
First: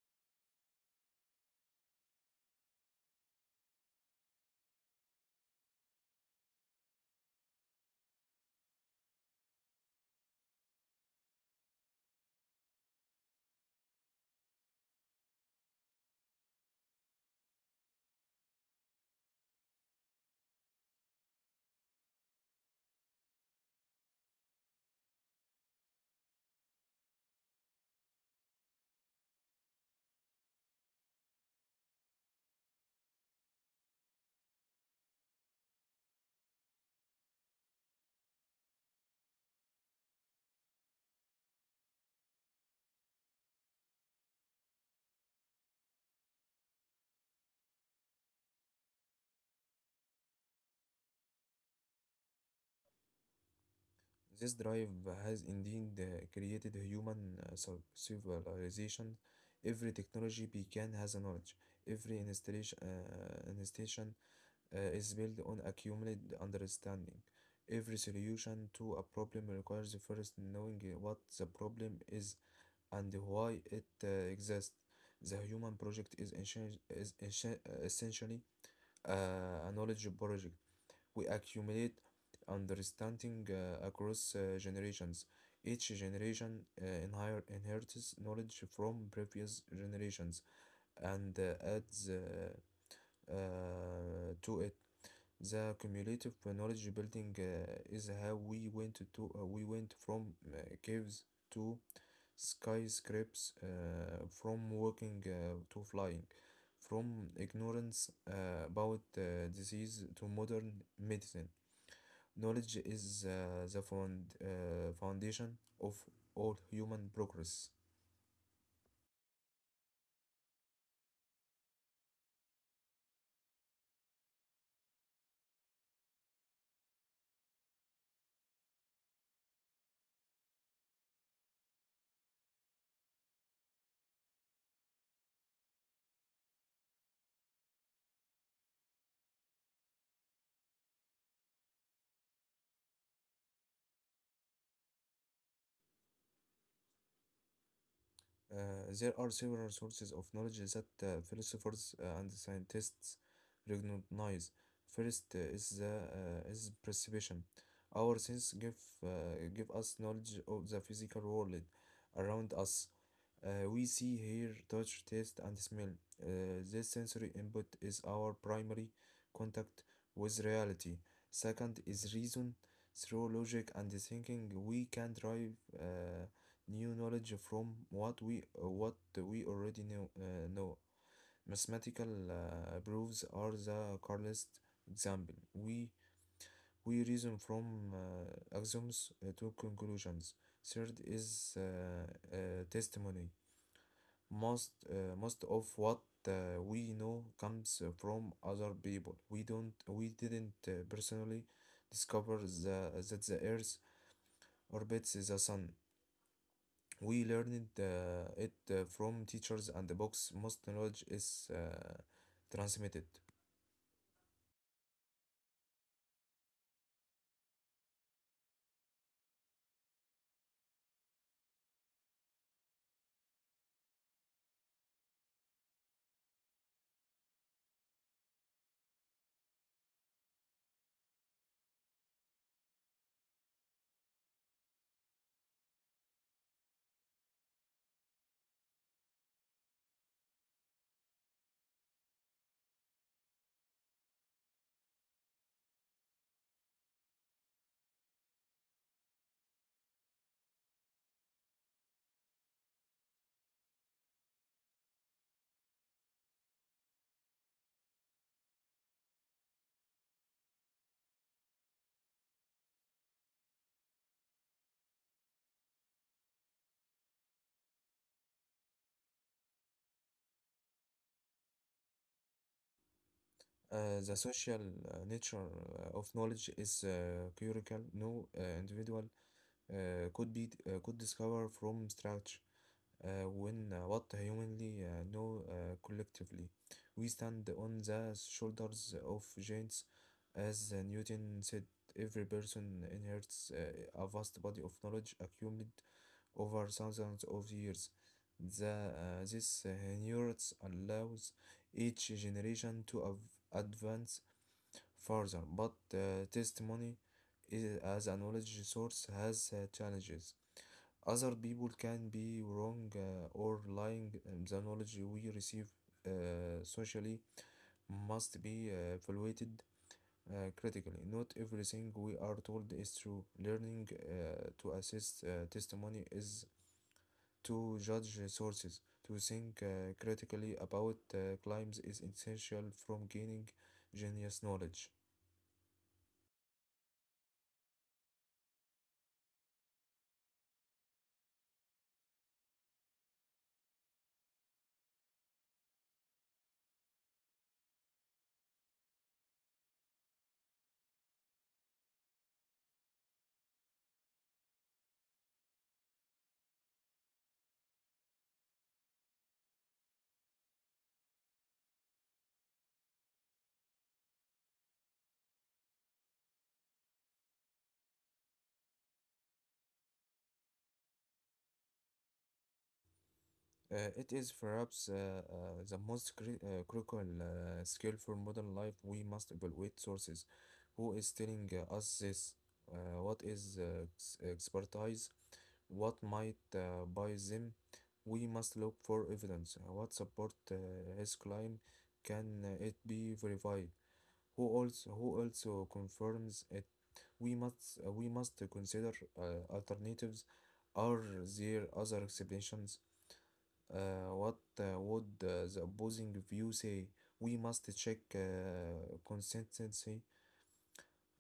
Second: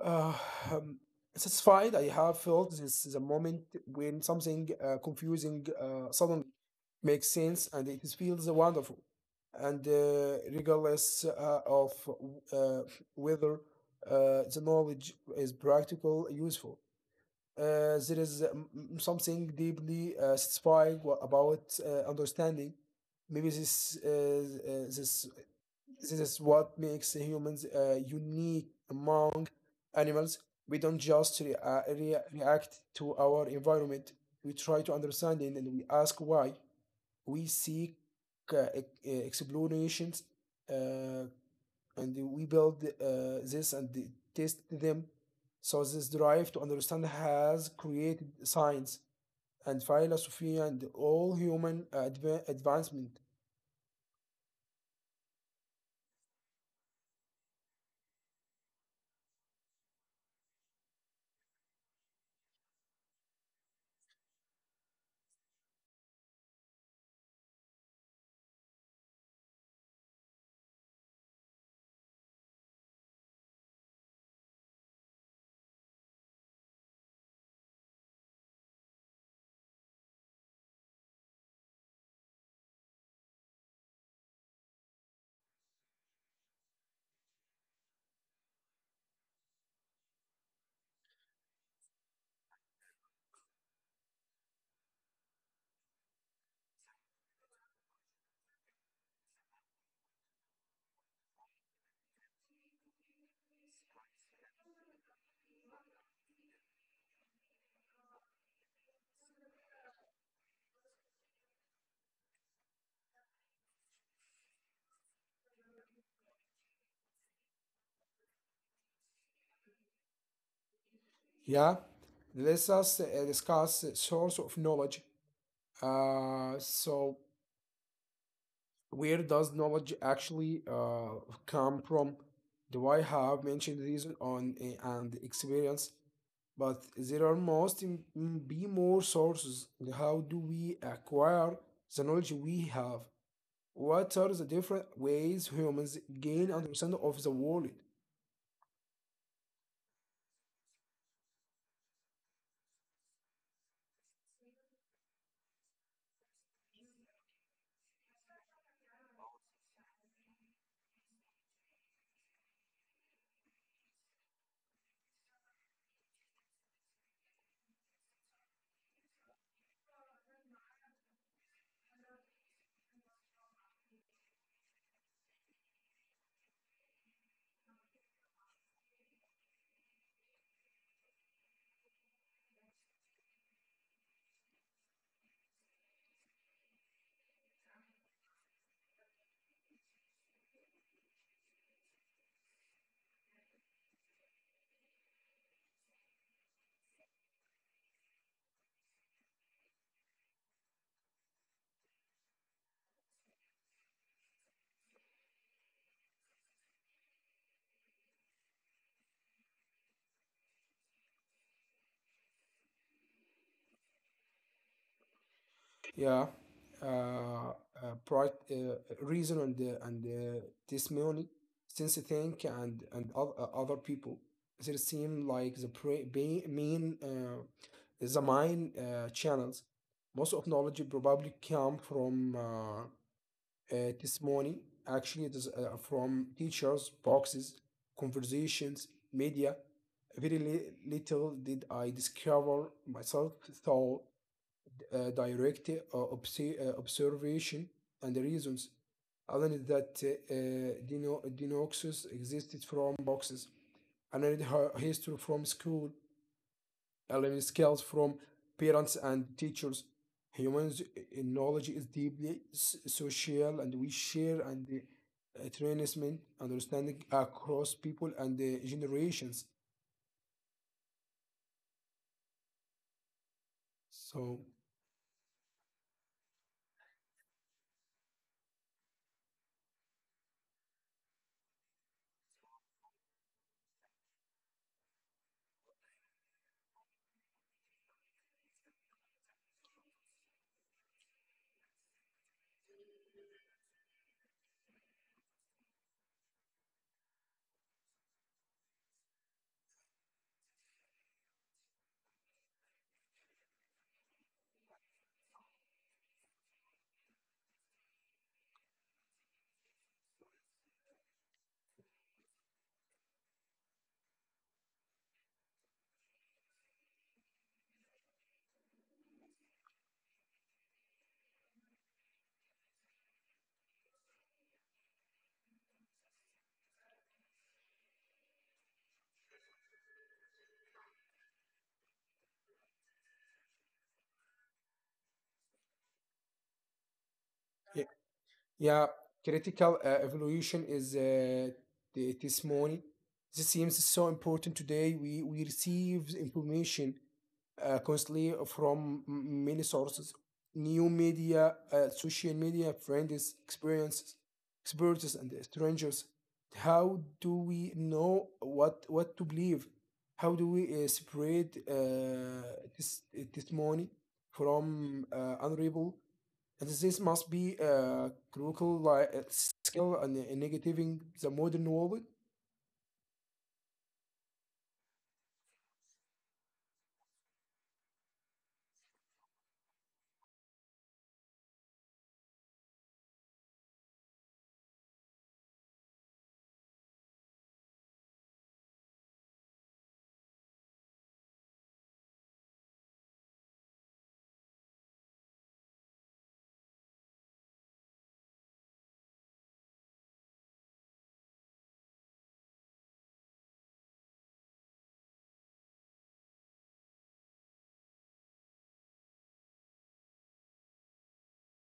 [SPEAKER 1] uh, um, Satisfied, I have felt this is a moment when something confusing suddenly makes sense, and it feels wonderful. And regardless of uh, whether the knowledge is practical, useful. There is something deeply satisfying about understanding. Maybe this is what makes humans unique among animals. We don't just react to our environment. We try to understand it, and we ask why. We seek uh, e- explanations. Uh, and we build this and test them. So this drive to understand has created science and philosophy and all human advancement.
[SPEAKER 2] This drive has indeed created human civilization. Every technology began as a knowledge. Every installation is built on accumulated understanding. Every solution to a problem requires first knowing what the problem is and why it exists. The human project is essentially a knowledge project. We accumulate understanding across generations. Each generation inherits knowledge from previous generations and adds to it. The cumulative knowledge building is how we went from caves to skyscrapes, from walking to flying, from ignorance about disease to modern medicine. Knowledge is the foundation of all human progress.
[SPEAKER 1] Yeah, let us discuss the source of knowledge. So, where does knowledge actually come from? Do I have mentioned reason on and experience? But there are must im- m- be more sources. How do we acquire the knowledge we have? What are the different ways humans gain understanding of the world?
[SPEAKER 2] Uh, there are several sources of knowledge that philosophers and scientists recognize. First is perception. Our sense give uh, give us knowledge of the physical world around us. We see, here touch, taste, and smell. This sensory input is our primary contact with reality. Second is reason. Through logic and thinking, we can derive new knowledge from what we already know. Mathematical proofs are the clearest example. We reason from axioms to conclusions. Third is testimony. Most of what we know comes from other people. We didn't personally discover that the Earth orbits the Sun. We learned it from teachers and the books. Most knowledge is transmitted.
[SPEAKER 1] Yeah, uh, uh, bright, reason and testimony, since I think and other people, they seem like the pre- ba- main the main channels. Most of knowledge probably come from testimony. Actually, it is from teachers, boxes, conversations, media. Very little did I discover myself. Thought direct observation and the reasons. Alan that Dinoxus existed from boxes. I learned her history from school. I skills from parents and teachers. Humans' knowledge is deeply social, and we share and transmit understanding across people and generations. So,
[SPEAKER 2] The social nature of knowledge is curial. No individual could discover from scratch. When what humanly know collectively. We stand on the shoulders of giants. As Newton said, every person inherits a vast body of knowledge accumulated over thousands of years. This inheritance allows each generation to advance further, but testimony is, as a knowledge source has challenges. Other people can be wrong or lying. And The knowledge we receive uh, socially must be evaluated critically. Not everything we are told is true. Learning to assess testimony is to judge sources. To think critically about claims is essential from gaining genius knowledge.
[SPEAKER 1] yeah. Yeah, critical evaluation is the testimony. This seems so important today. We receive information constantly from many sources, new media, social media, friends, experiences, experts, and strangers. How do we know what to believe? How do we separate this testimony from unreliable? This must be a critical like, skill and in negating the modern world.
[SPEAKER 2] It is perhaps uh, the most critical skill for modern life. We must evaluate sources. Who is telling us this? What is expertise? What might buy them? We must look for evidence. What support his claim? Can it be verified? Who also confirms it? We must consider alternatives. Are there other explanations? What would the opposing view say? We must check consistency.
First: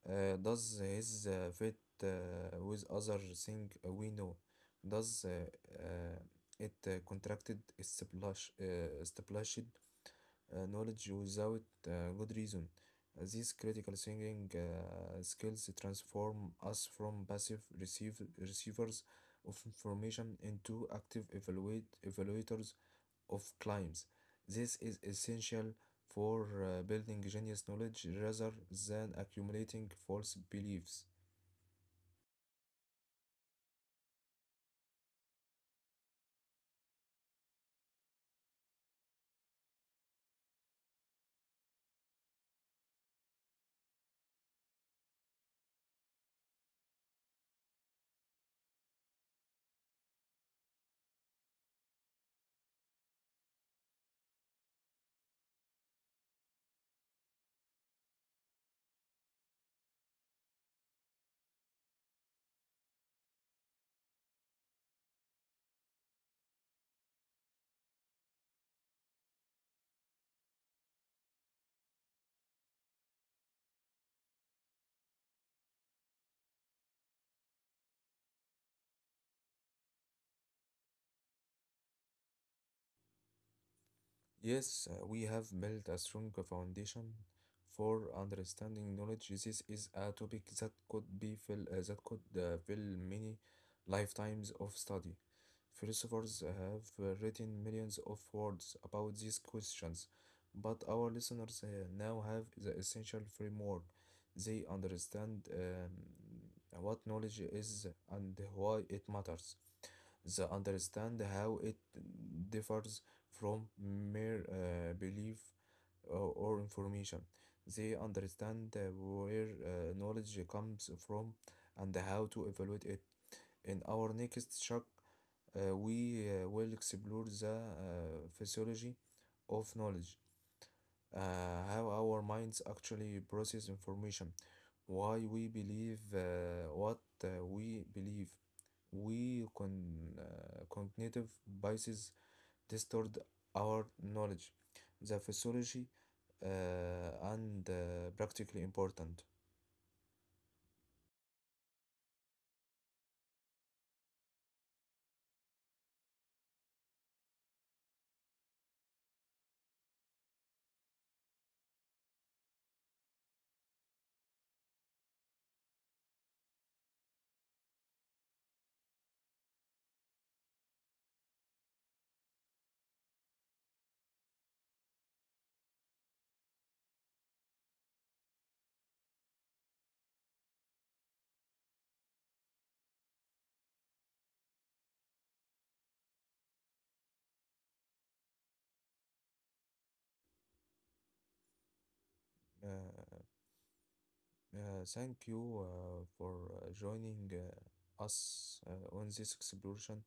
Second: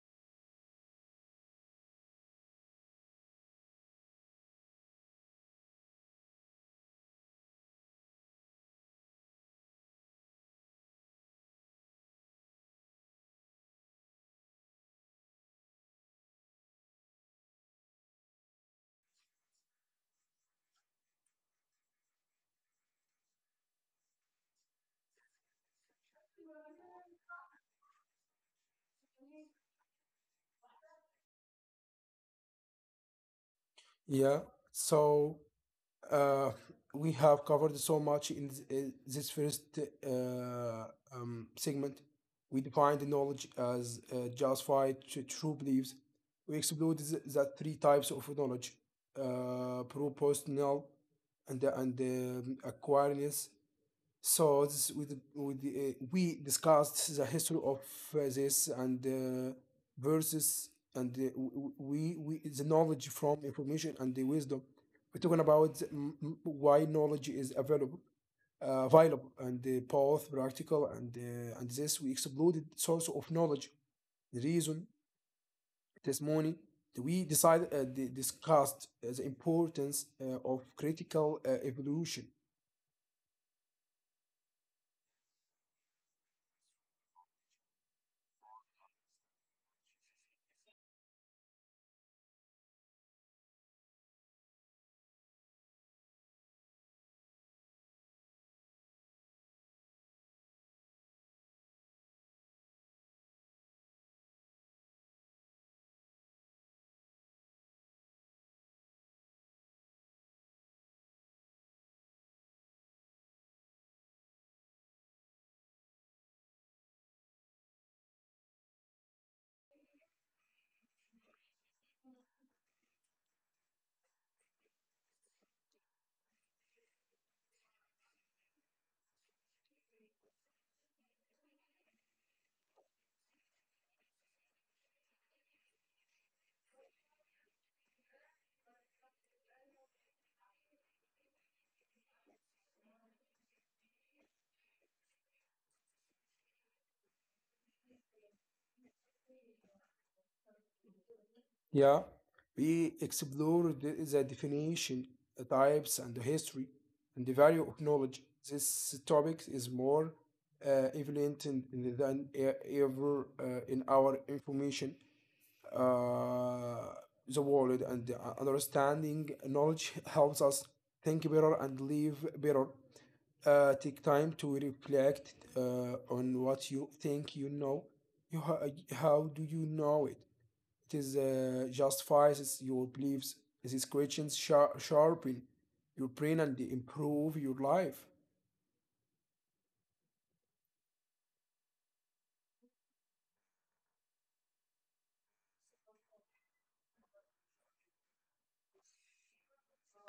[SPEAKER 2] Does his fit with other thing we know? Does uh, it contracted established knowledge without good reason? These critical thinking skills transform us from passive receivers of information into active evaluators of climbs. This is essential for building genius knowledge rather than accumulating false beliefs.
[SPEAKER 1] Yeah. So uh, we have covered so much in in this first uh, segment. We defined the knowledge as justified true beliefs. We explored the three types of knowledge: propositional and acquiriness. So this, with the, we discussed the history of this and versus, and we the knowledge from information and the wisdom. We're talking about why knowledge is available, available and both practical and this we exploded source of knowledge, the reason, testimony. We decided discussed the importance of critical evolution.
[SPEAKER 2] Yes, we have built a strong foundation for understanding knowledge. This is a topic that could fill many lifetimes of study. Philosophers have written millions of words about these questions, but our listeners now have the essential framework. They understand what knowledge is and why it matters the understand how it differs from mere belief or information. They understand where knowledge comes from and how to evaluate it. In our next chapter, we will explore the physiology of knowledge, uh, how our minds actually process information, why we believe what we believe, we con cognitive biases distort our knowledge. The physiology and practically important.
[SPEAKER 1] Yeah, we explored the definition, types, and the history, and the value of knowledge. This topic is more evident than ever in our information, uh, the world, and the understanding knowledge helps us think better and live better. Take time to reflect on what you think you know. You ha- how do you know it? It is justifies your beliefs. It is questions sharpen your brain and improve your life.
[SPEAKER 2] Uh, Thank you for joining us on this exploration.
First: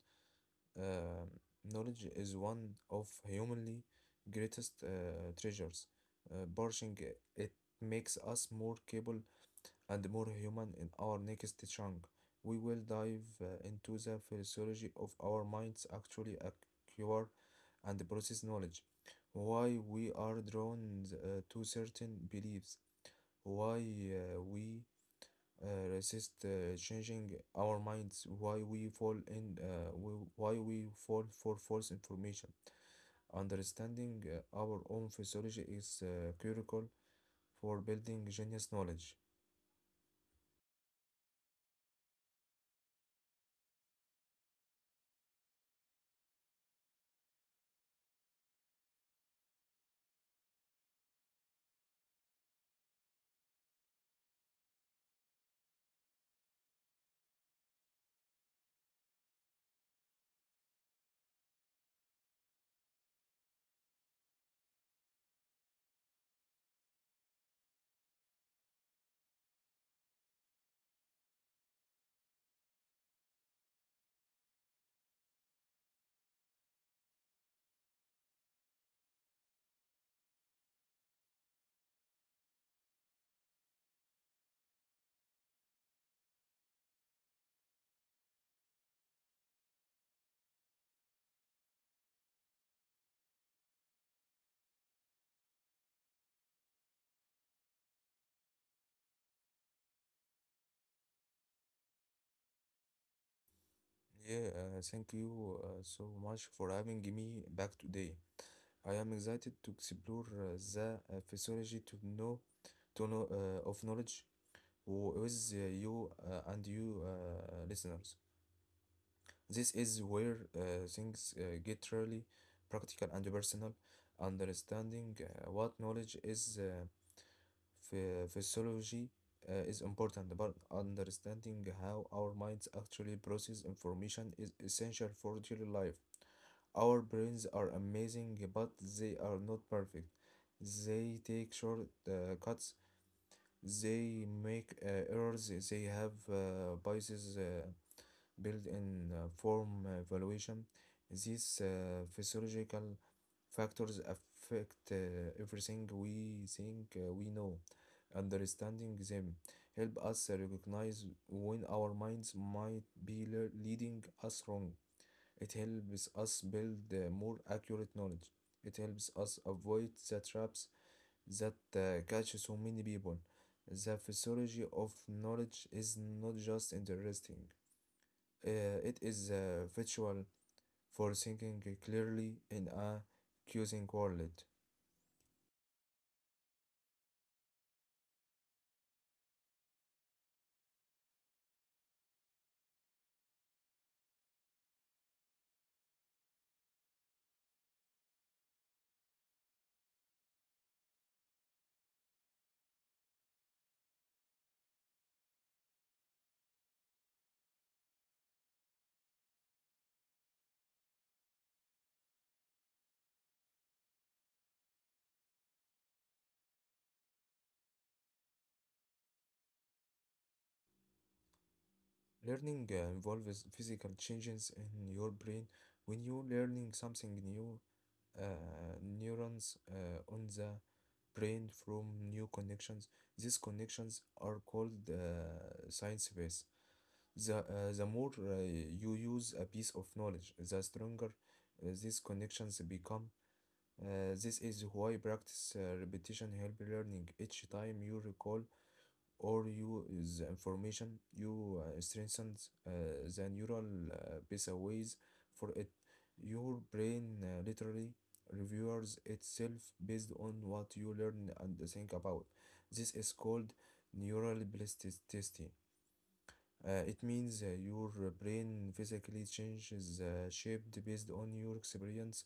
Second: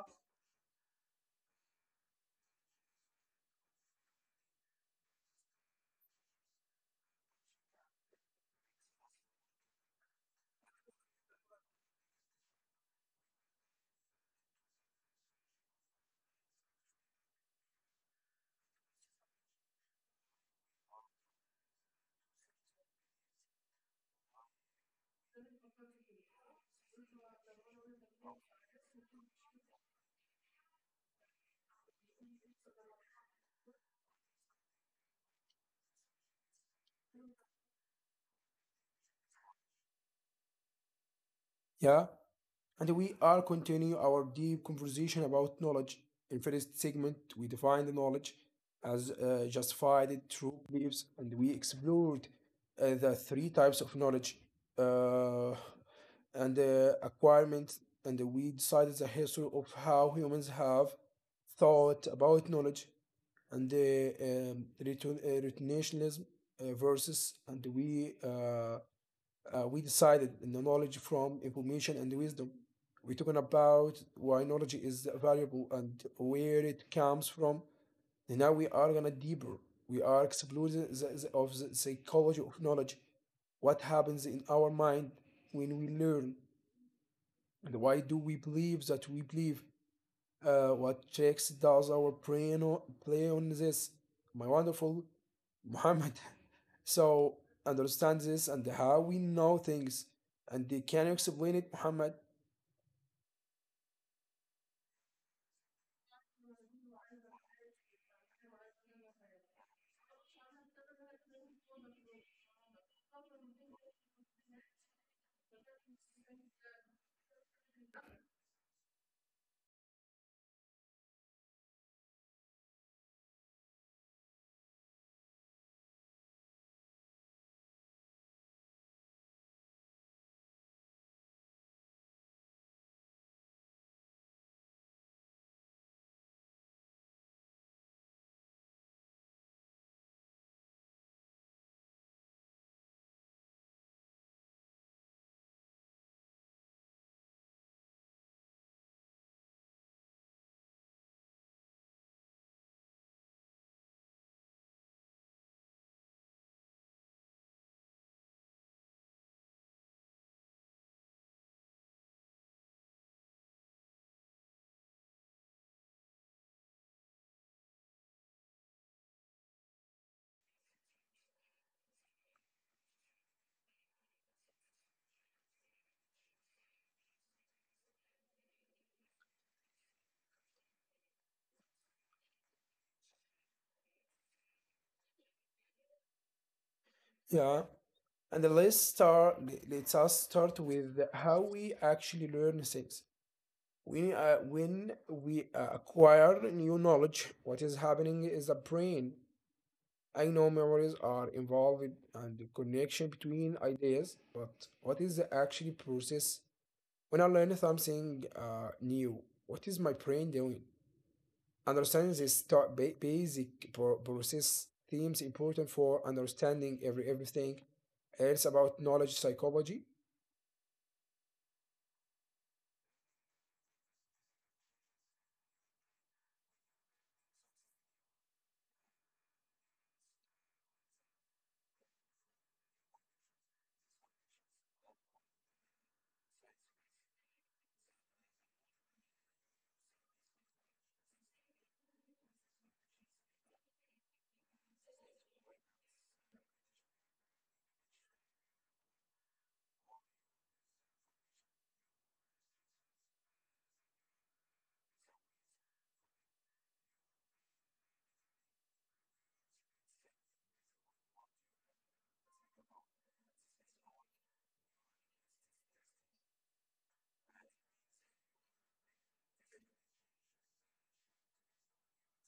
[SPEAKER 2] Um, knowledge is one of humanly greatest treasures. Pursuing it makes us more capable and more human in our next chunk. We will dive into the physiology of our minds actually acquire and process knowledge, why we are drawn to certain beliefs, why we uh, resist changing our minds, why we fall for false information. Understanding our own physiology is critical for building genius knowledge.
[SPEAKER 1] Yeah. And we are continuing our deep conversation about knowledge. In first segment, we defined the knowledge as justified through beliefs, and we explored the three types of knowledge uh, and acquirement, and we decided the history of how humans have thought about knowledge and the retentionism versus, and we decided in the knowledge from information and wisdom. We're talking about why knowledge is valuable and where it comes from, and now we are gonna deeper. We are exploring the- of the psychology of knowledge, what happens in our mind when we learn, and why do we believe that we believe what tricks does our brain play on this? My wonderful Muhammad. <laughs> So understand this and how we know things, and they can you explain it, Muhammad?
[SPEAKER 2] Yeah, thank you so much for having me back today. I am excited to explore the physiology to know of knowledge with you and you listeners. This is where things get really practical and personal. Understanding what knowledge is physiology is important, but understanding how our minds actually process information is essential for daily life. Our brains are amazing, but they are not perfect. They take short cuts, they make errors, they have biases built in form evaluation. These physiological factors affect everything we think we know. Understanding them help us recognize when our minds might be leading us wrong. It helps us build more accurate knowledge. It helps us avoid the traps that catch so many people. The physiology of knowledge is not just interesting, uh, it is virtual for thinking clearly in a confusing world.
[SPEAKER 1] Yeah. And let's start. Let's us start with how we actually learn things. We When we acquire new knowledge, what is happening is the brain. I know memories are involved and the connection between ideas, but what is the actual process? When I learn something new, what is my brain doing? Understanding this basic process themes important for understanding everything else about knowledge psychology.
[SPEAKER 2] Learning involves physical changes in your brain. When you're learning something new, neurons on the brain from new connections. These connections are called science base. The, uh, the more you use a piece of knowledge, the stronger these connections become. This is why practice repetition help learning. Each time you recall or you the information you strengthens the neural uh, pathways for it your brain literally reviews itself based on what you learn and think about this is called neural plasticity it means your brain physically changes shape based on your experience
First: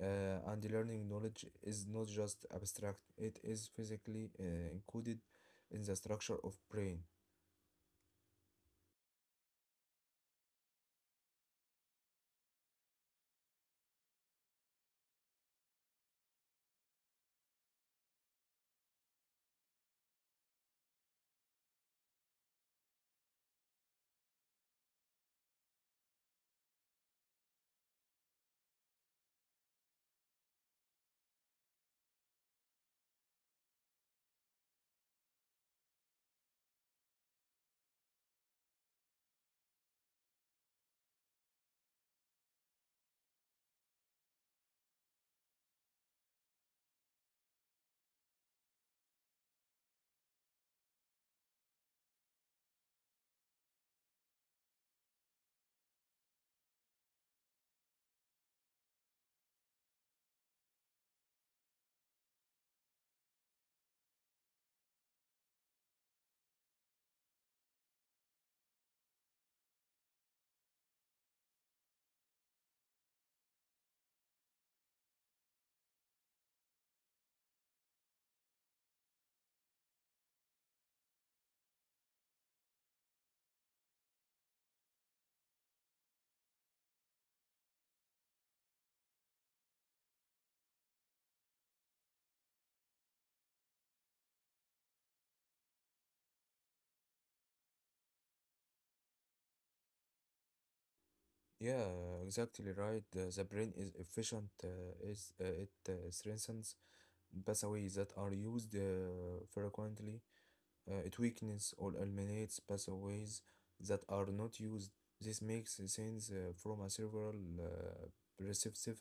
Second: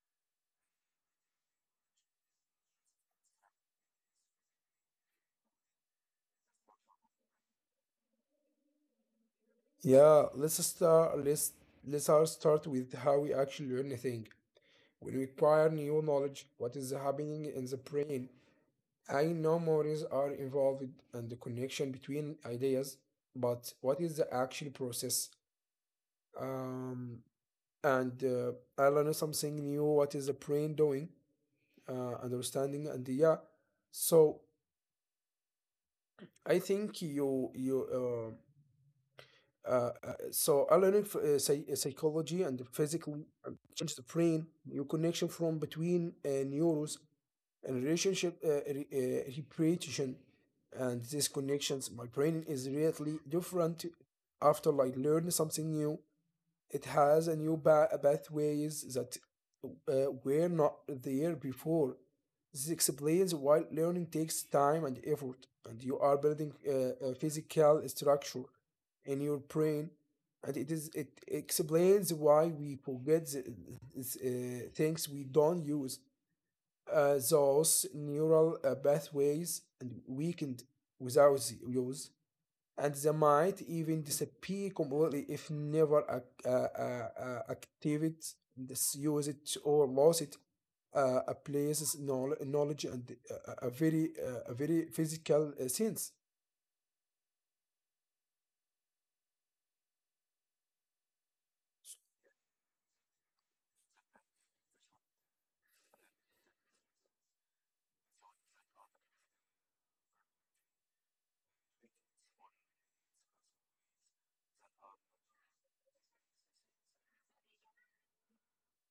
[SPEAKER 2] and learning knowledge is not just abstract it is physically encoded in the structure of brain.
[SPEAKER 1] Yeah, let's start. Let's all start with how we actually learn a thing. When we acquire new knowledge, what is happening in the brain? I know memories are involved and the connection between ideas, but what is the actual process? Um, and I learned something new. What is the brain doing? Understanding and yeah. So I think you you so I learned psychology and physically and change the brain. New connection from between neurons and relationship repetition and these connections. My brain is really different after like learning something new. It has a new pathways that were not there before. This explains why learning takes time and effort, and you are building a physical structure in your brain, and it explains why we forget the, this, things we don't use. Those neural pathways and weakened without the use, and they might even disappear completely if never activate. This use it or lost it, a place's knowledge and a very physical sense.
[SPEAKER 2] Yeah, exactly right. The brain is efficient. Is it strengthens pathways that are used frequently. It weakens or eliminates pathways that are not used. This makes sense from a several uh, perspective.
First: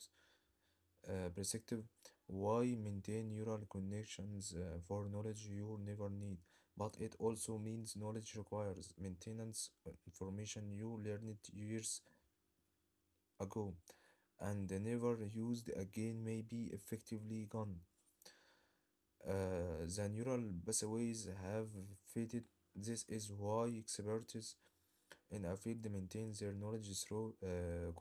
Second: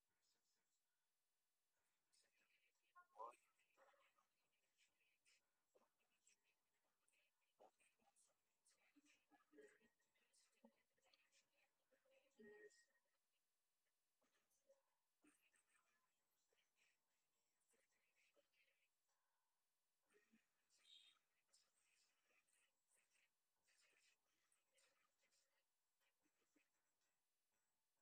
[SPEAKER 2] Perspective. Why maintain neural connections for knowledge you never need? But it also means knowledge requires maintenance. Information you learned years ago and never used again may be effectively gone. The neural pathways have faded. This is why experts in a field maintain their knowledge through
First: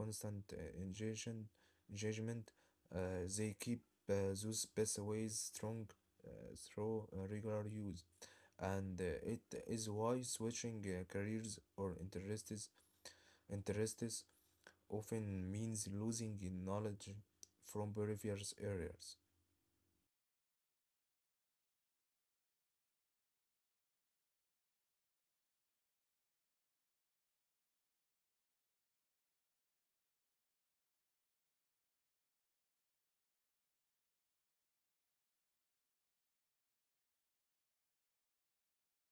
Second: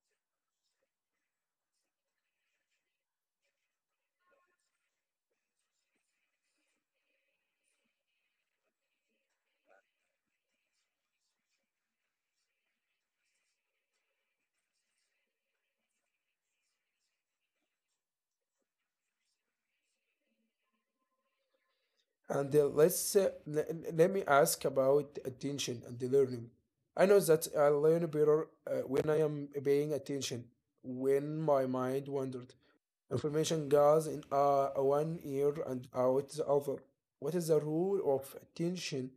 [SPEAKER 2] constant engagement. They keep those pathways strong uh, through regular use. And it is why switching careers or interests often means losing in knowledge from previous areas.
[SPEAKER 1] And let me ask about attention and the learning. I know that I learn better when I am paying attention, when my mind wandered. Information goes in one ear and out the other. What is the rule of attention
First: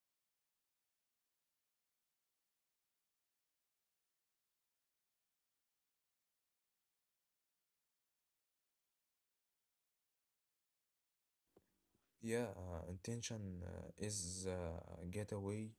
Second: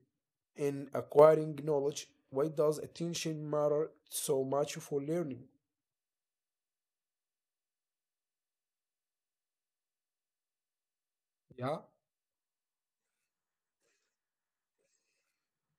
[SPEAKER 1] in acquiring knowledge? Why does attention matter so much for learning?
[SPEAKER 2] Yeah, intention is a getaway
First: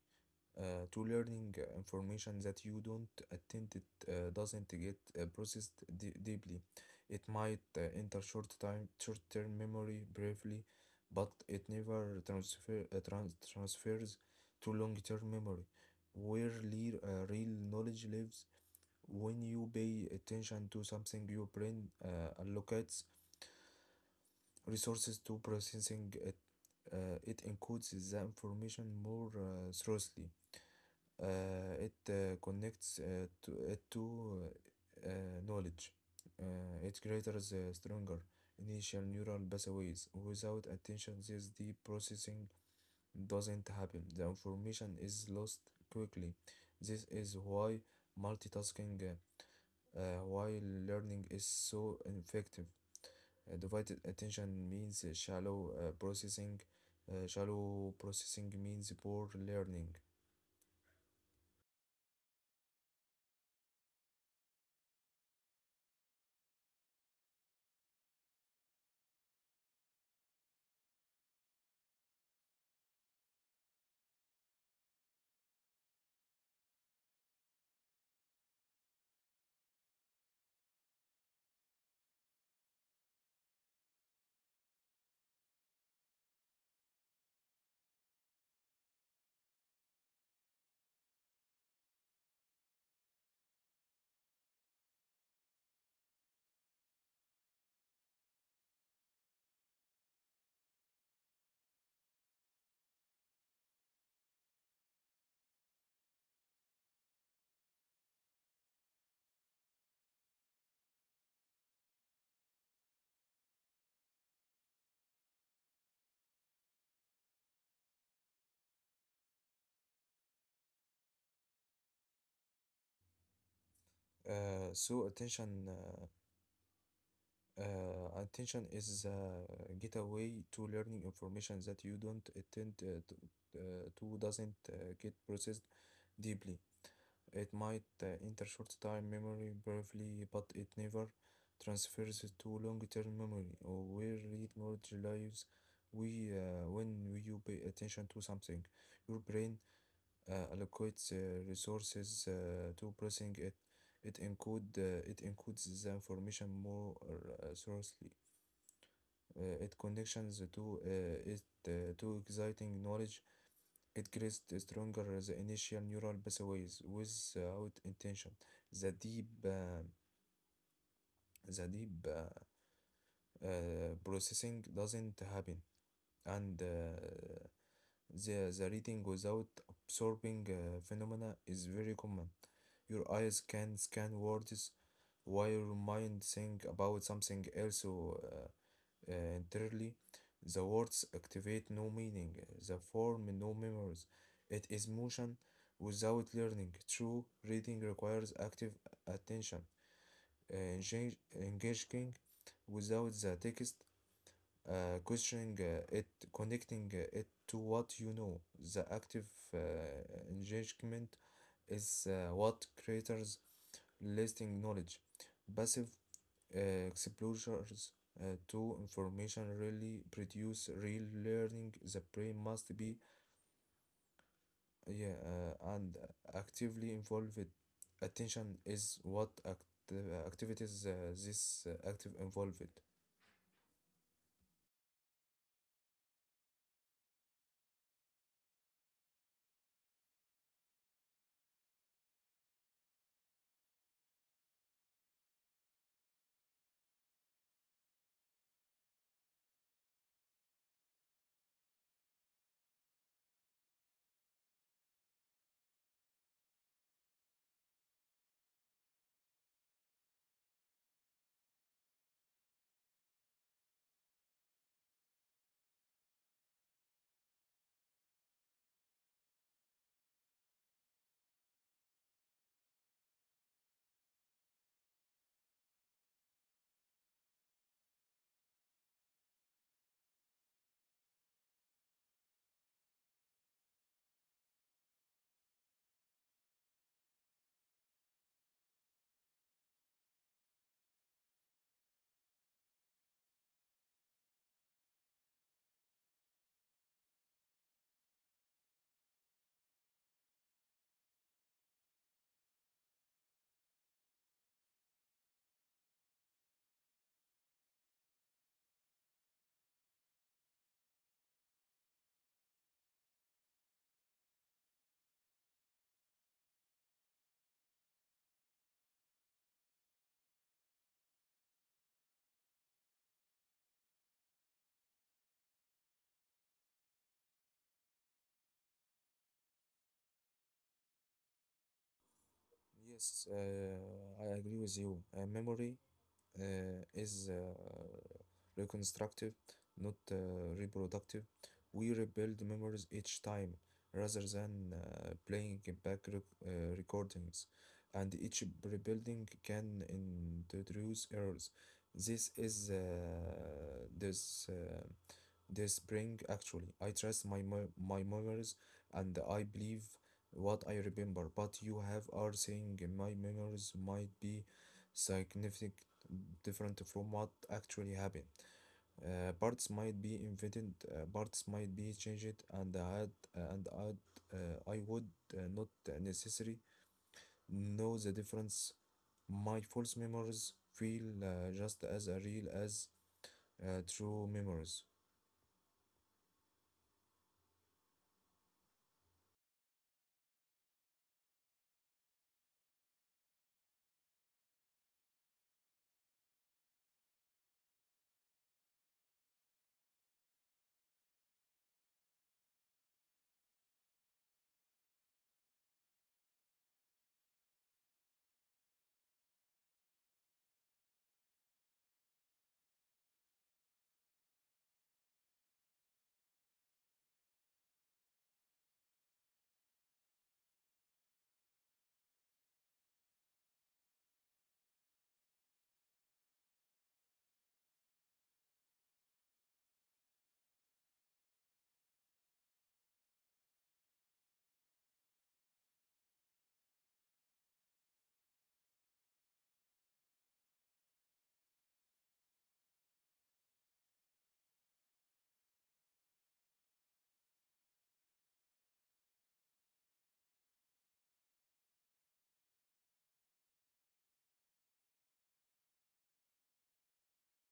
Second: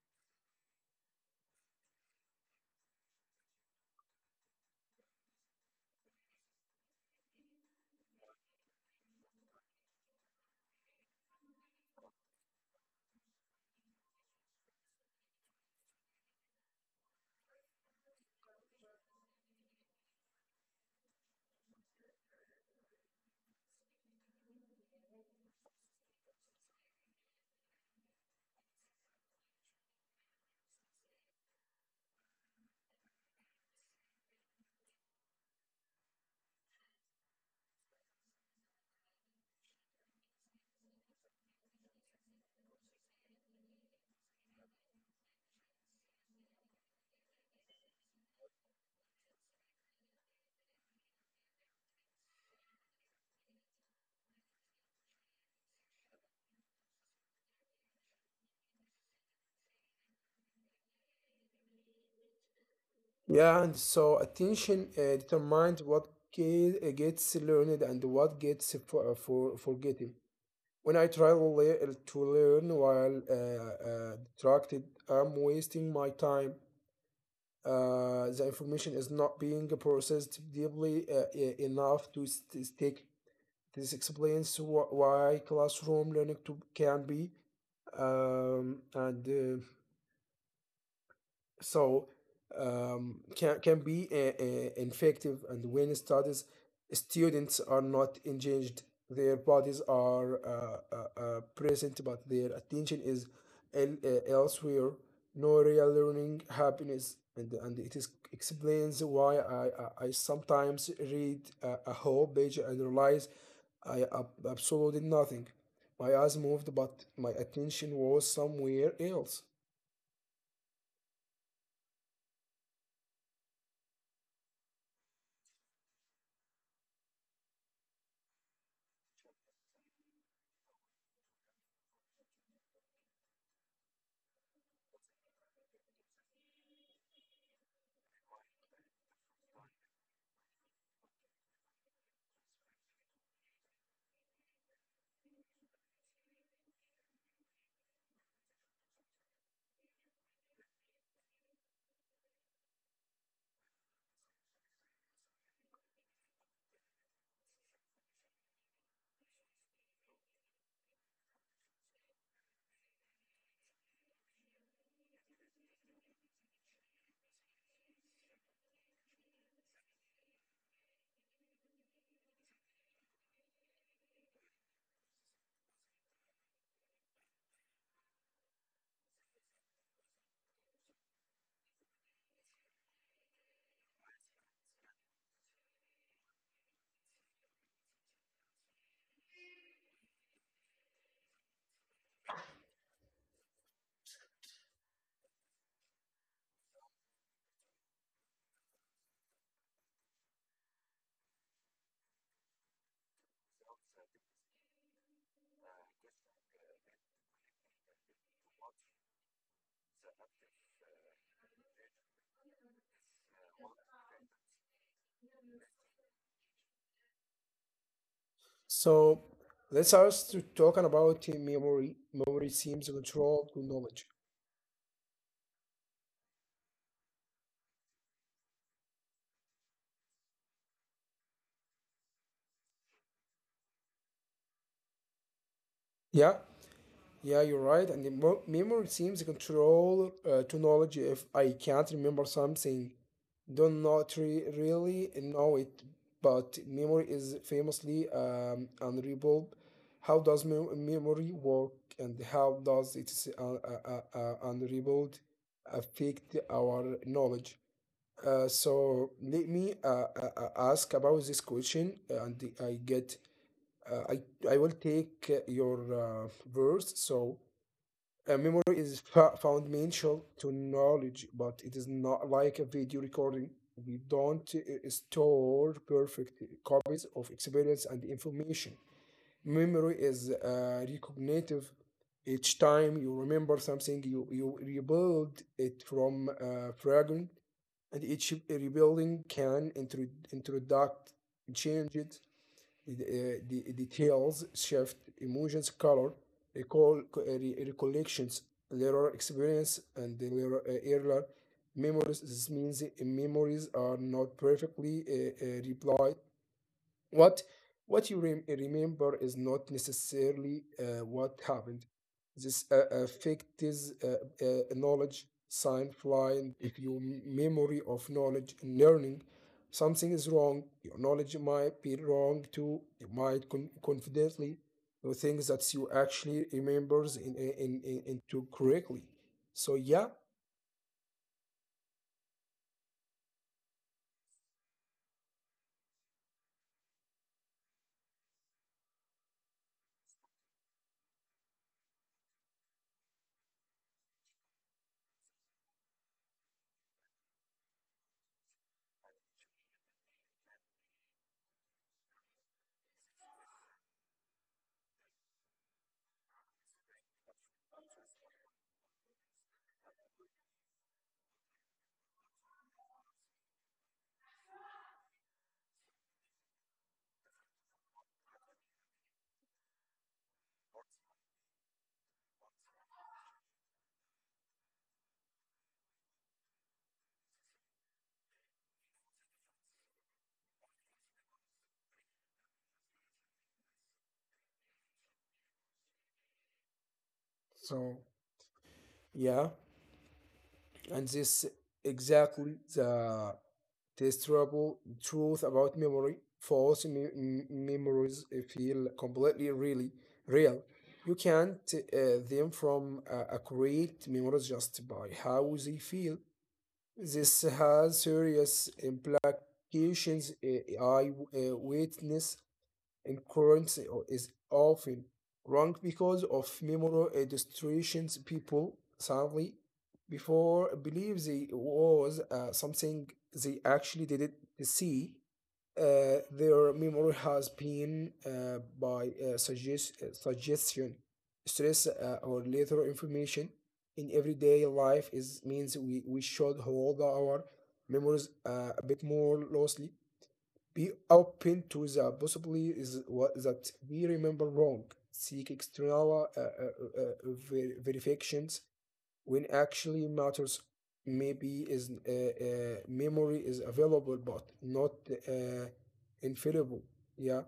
[SPEAKER 2] to learning information that you don't attend it doesn't get processed deeply. It might enter short-term memory briefly, but it never transfers to long-term memory, where real knowledge lives. When you pay attention to something, your brain allocates resources to processing it. It encodes the information more thoroughly. It connects it to knowledge. It creates stronger initial neural pathways. Without attention, this deep processing doesn't happen. The information is lost quickly. This is why multitasking while learning is so effective. Divided attention means shallow processing. Shallow processing means poor learning.
[SPEAKER 1] Yeah, and so attention determines what gets learned and what gets for forgotten. When I try to to learn while distracted, I'm wasting my time. The information is not being processed deeply enough to stick. This explains why classroom learning to can be and so can be infective, and when studies students are not engaged, their bodies are present, but their attention is elsewhere. No real learning happiness, and it is explains why I sometimes read a whole page and realize I absolutely nothing. My eyes moved but my attention was somewhere else.
[SPEAKER 2] So attention is a getaway to learning information that you don't attend to, doesn't get processed deeply. It might enter short-time memory briefly, but it never transfers it to long-term memory or where read knowledge lives. When you pay attention to something, your brain allocates resources to processing it. It encodes the information more thoroughly. It connections to it to exciting knowledge. It creates the stronger the initial neural pathways without intention. The deep, uh, the deep processing doesn't happen, and the reading without absorbing phenomena is very common. Your eyes can scan words while your mind think about something else, entirely. The words activate no meaning, the form no memories. It is motion without learning. True reading requires active attention, engaging without the text, questioning it, connecting it to what you know. The active uh, engagement is what creators lasting knowledge. Passive exposures to
[SPEAKER 1] So
[SPEAKER 2] information
[SPEAKER 1] let's
[SPEAKER 2] really
[SPEAKER 1] us to talking
[SPEAKER 2] produce real
[SPEAKER 1] about memory.
[SPEAKER 2] learning. The
[SPEAKER 1] Memory
[SPEAKER 2] brain
[SPEAKER 1] seems
[SPEAKER 2] must be
[SPEAKER 1] control to knowledge.
[SPEAKER 2] yeah, and actively involved. Attention is what activities this active involved.
[SPEAKER 1] Yeah, yeah, you're right. And the memory seems control to knowledge. If I can't remember something, don't not really know it. But memory is famously unreadable. How does memory work, and how does it's unreadable affect our knowledge? So let me Ask about this question, I get uh, I I will take your words. So memory is fundamental to knowledge, but it is not like a video recording. We don't store perfect copies of experience and information. Memory is recognitive. Each time you remember something, you rebuild it from fragment, and each rebuilding can introduct changes, the details shift, emotions, color, recall, recollections, later experience, and the later, earlier memories. This means the memories are not perfectly replied what what you remember is not necessarily what happened. This affect is knowledge sign flying. If your memory of knowledge and learning something is wrong, your knowledge might be wrong too. You might confidently the things that you actually remembers in, into correctly. So yeah,
[SPEAKER 2] Yes, I agree with you. Memory is reconstructive, not reproductive. We rebuild memories each time rather than playing back recordings, and each rebuilding can introduce errors. This is this. This spring actually I trust my memories, and I believe what I remember, but you have are saying my memories might be significant different from what actually happened. Parts might be invented, parts might be changed, and I had, and I'd, I would not necessarily know the difference. My false memories feel just as real as true memories.
[SPEAKER 1] so yeah, and this exactly the testable truth about memory. False memories feel completely really real. You can't them from a memories just by how they feel. This has serious implications. I witness Incurrence is often wrong because of memory distortions. People sadly, before believe they was something they actually didn't see. Their memory has been by suggestion, stress, or later information in everyday life is means we should hold our memories a bit more loosely, be open to the possibility is what that we remember wrong. Seek external ver- verifications when actually matters, maybe is memory is available but not uh, infallible. Yeah.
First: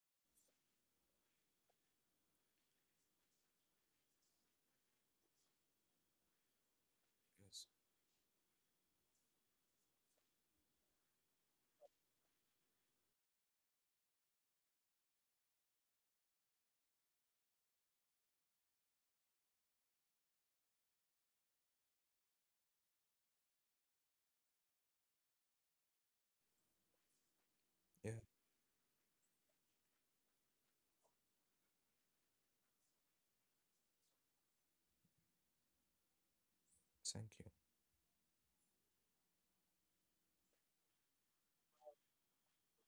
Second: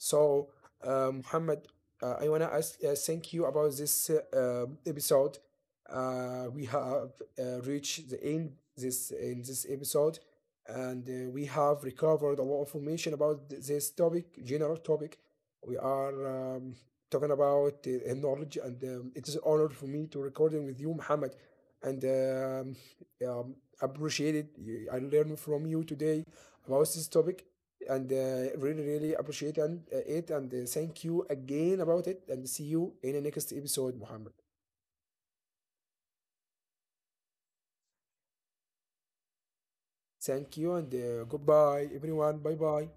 [SPEAKER 1] So Muhammad, I want to ask thank you about this episode. We have
[SPEAKER 2] Yes.
[SPEAKER 1] reached the end this in this episode, and we have recovered a lot of information about this topic general topic we are talking about, knowledge, and it is an honor for me to recording with you, Muhammad, and um, appreciate it. You, I learned from you today about this topic, and
[SPEAKER 2] Yeah.
[SPEAKER 1] really, really appreciate and, it, and thank you again about it, and see you in the next episode, Muhammad.
[SPEAKER 2] Thank you.
[SPEAKER 1] Thank you, and goodbye, everyone. Bye bye.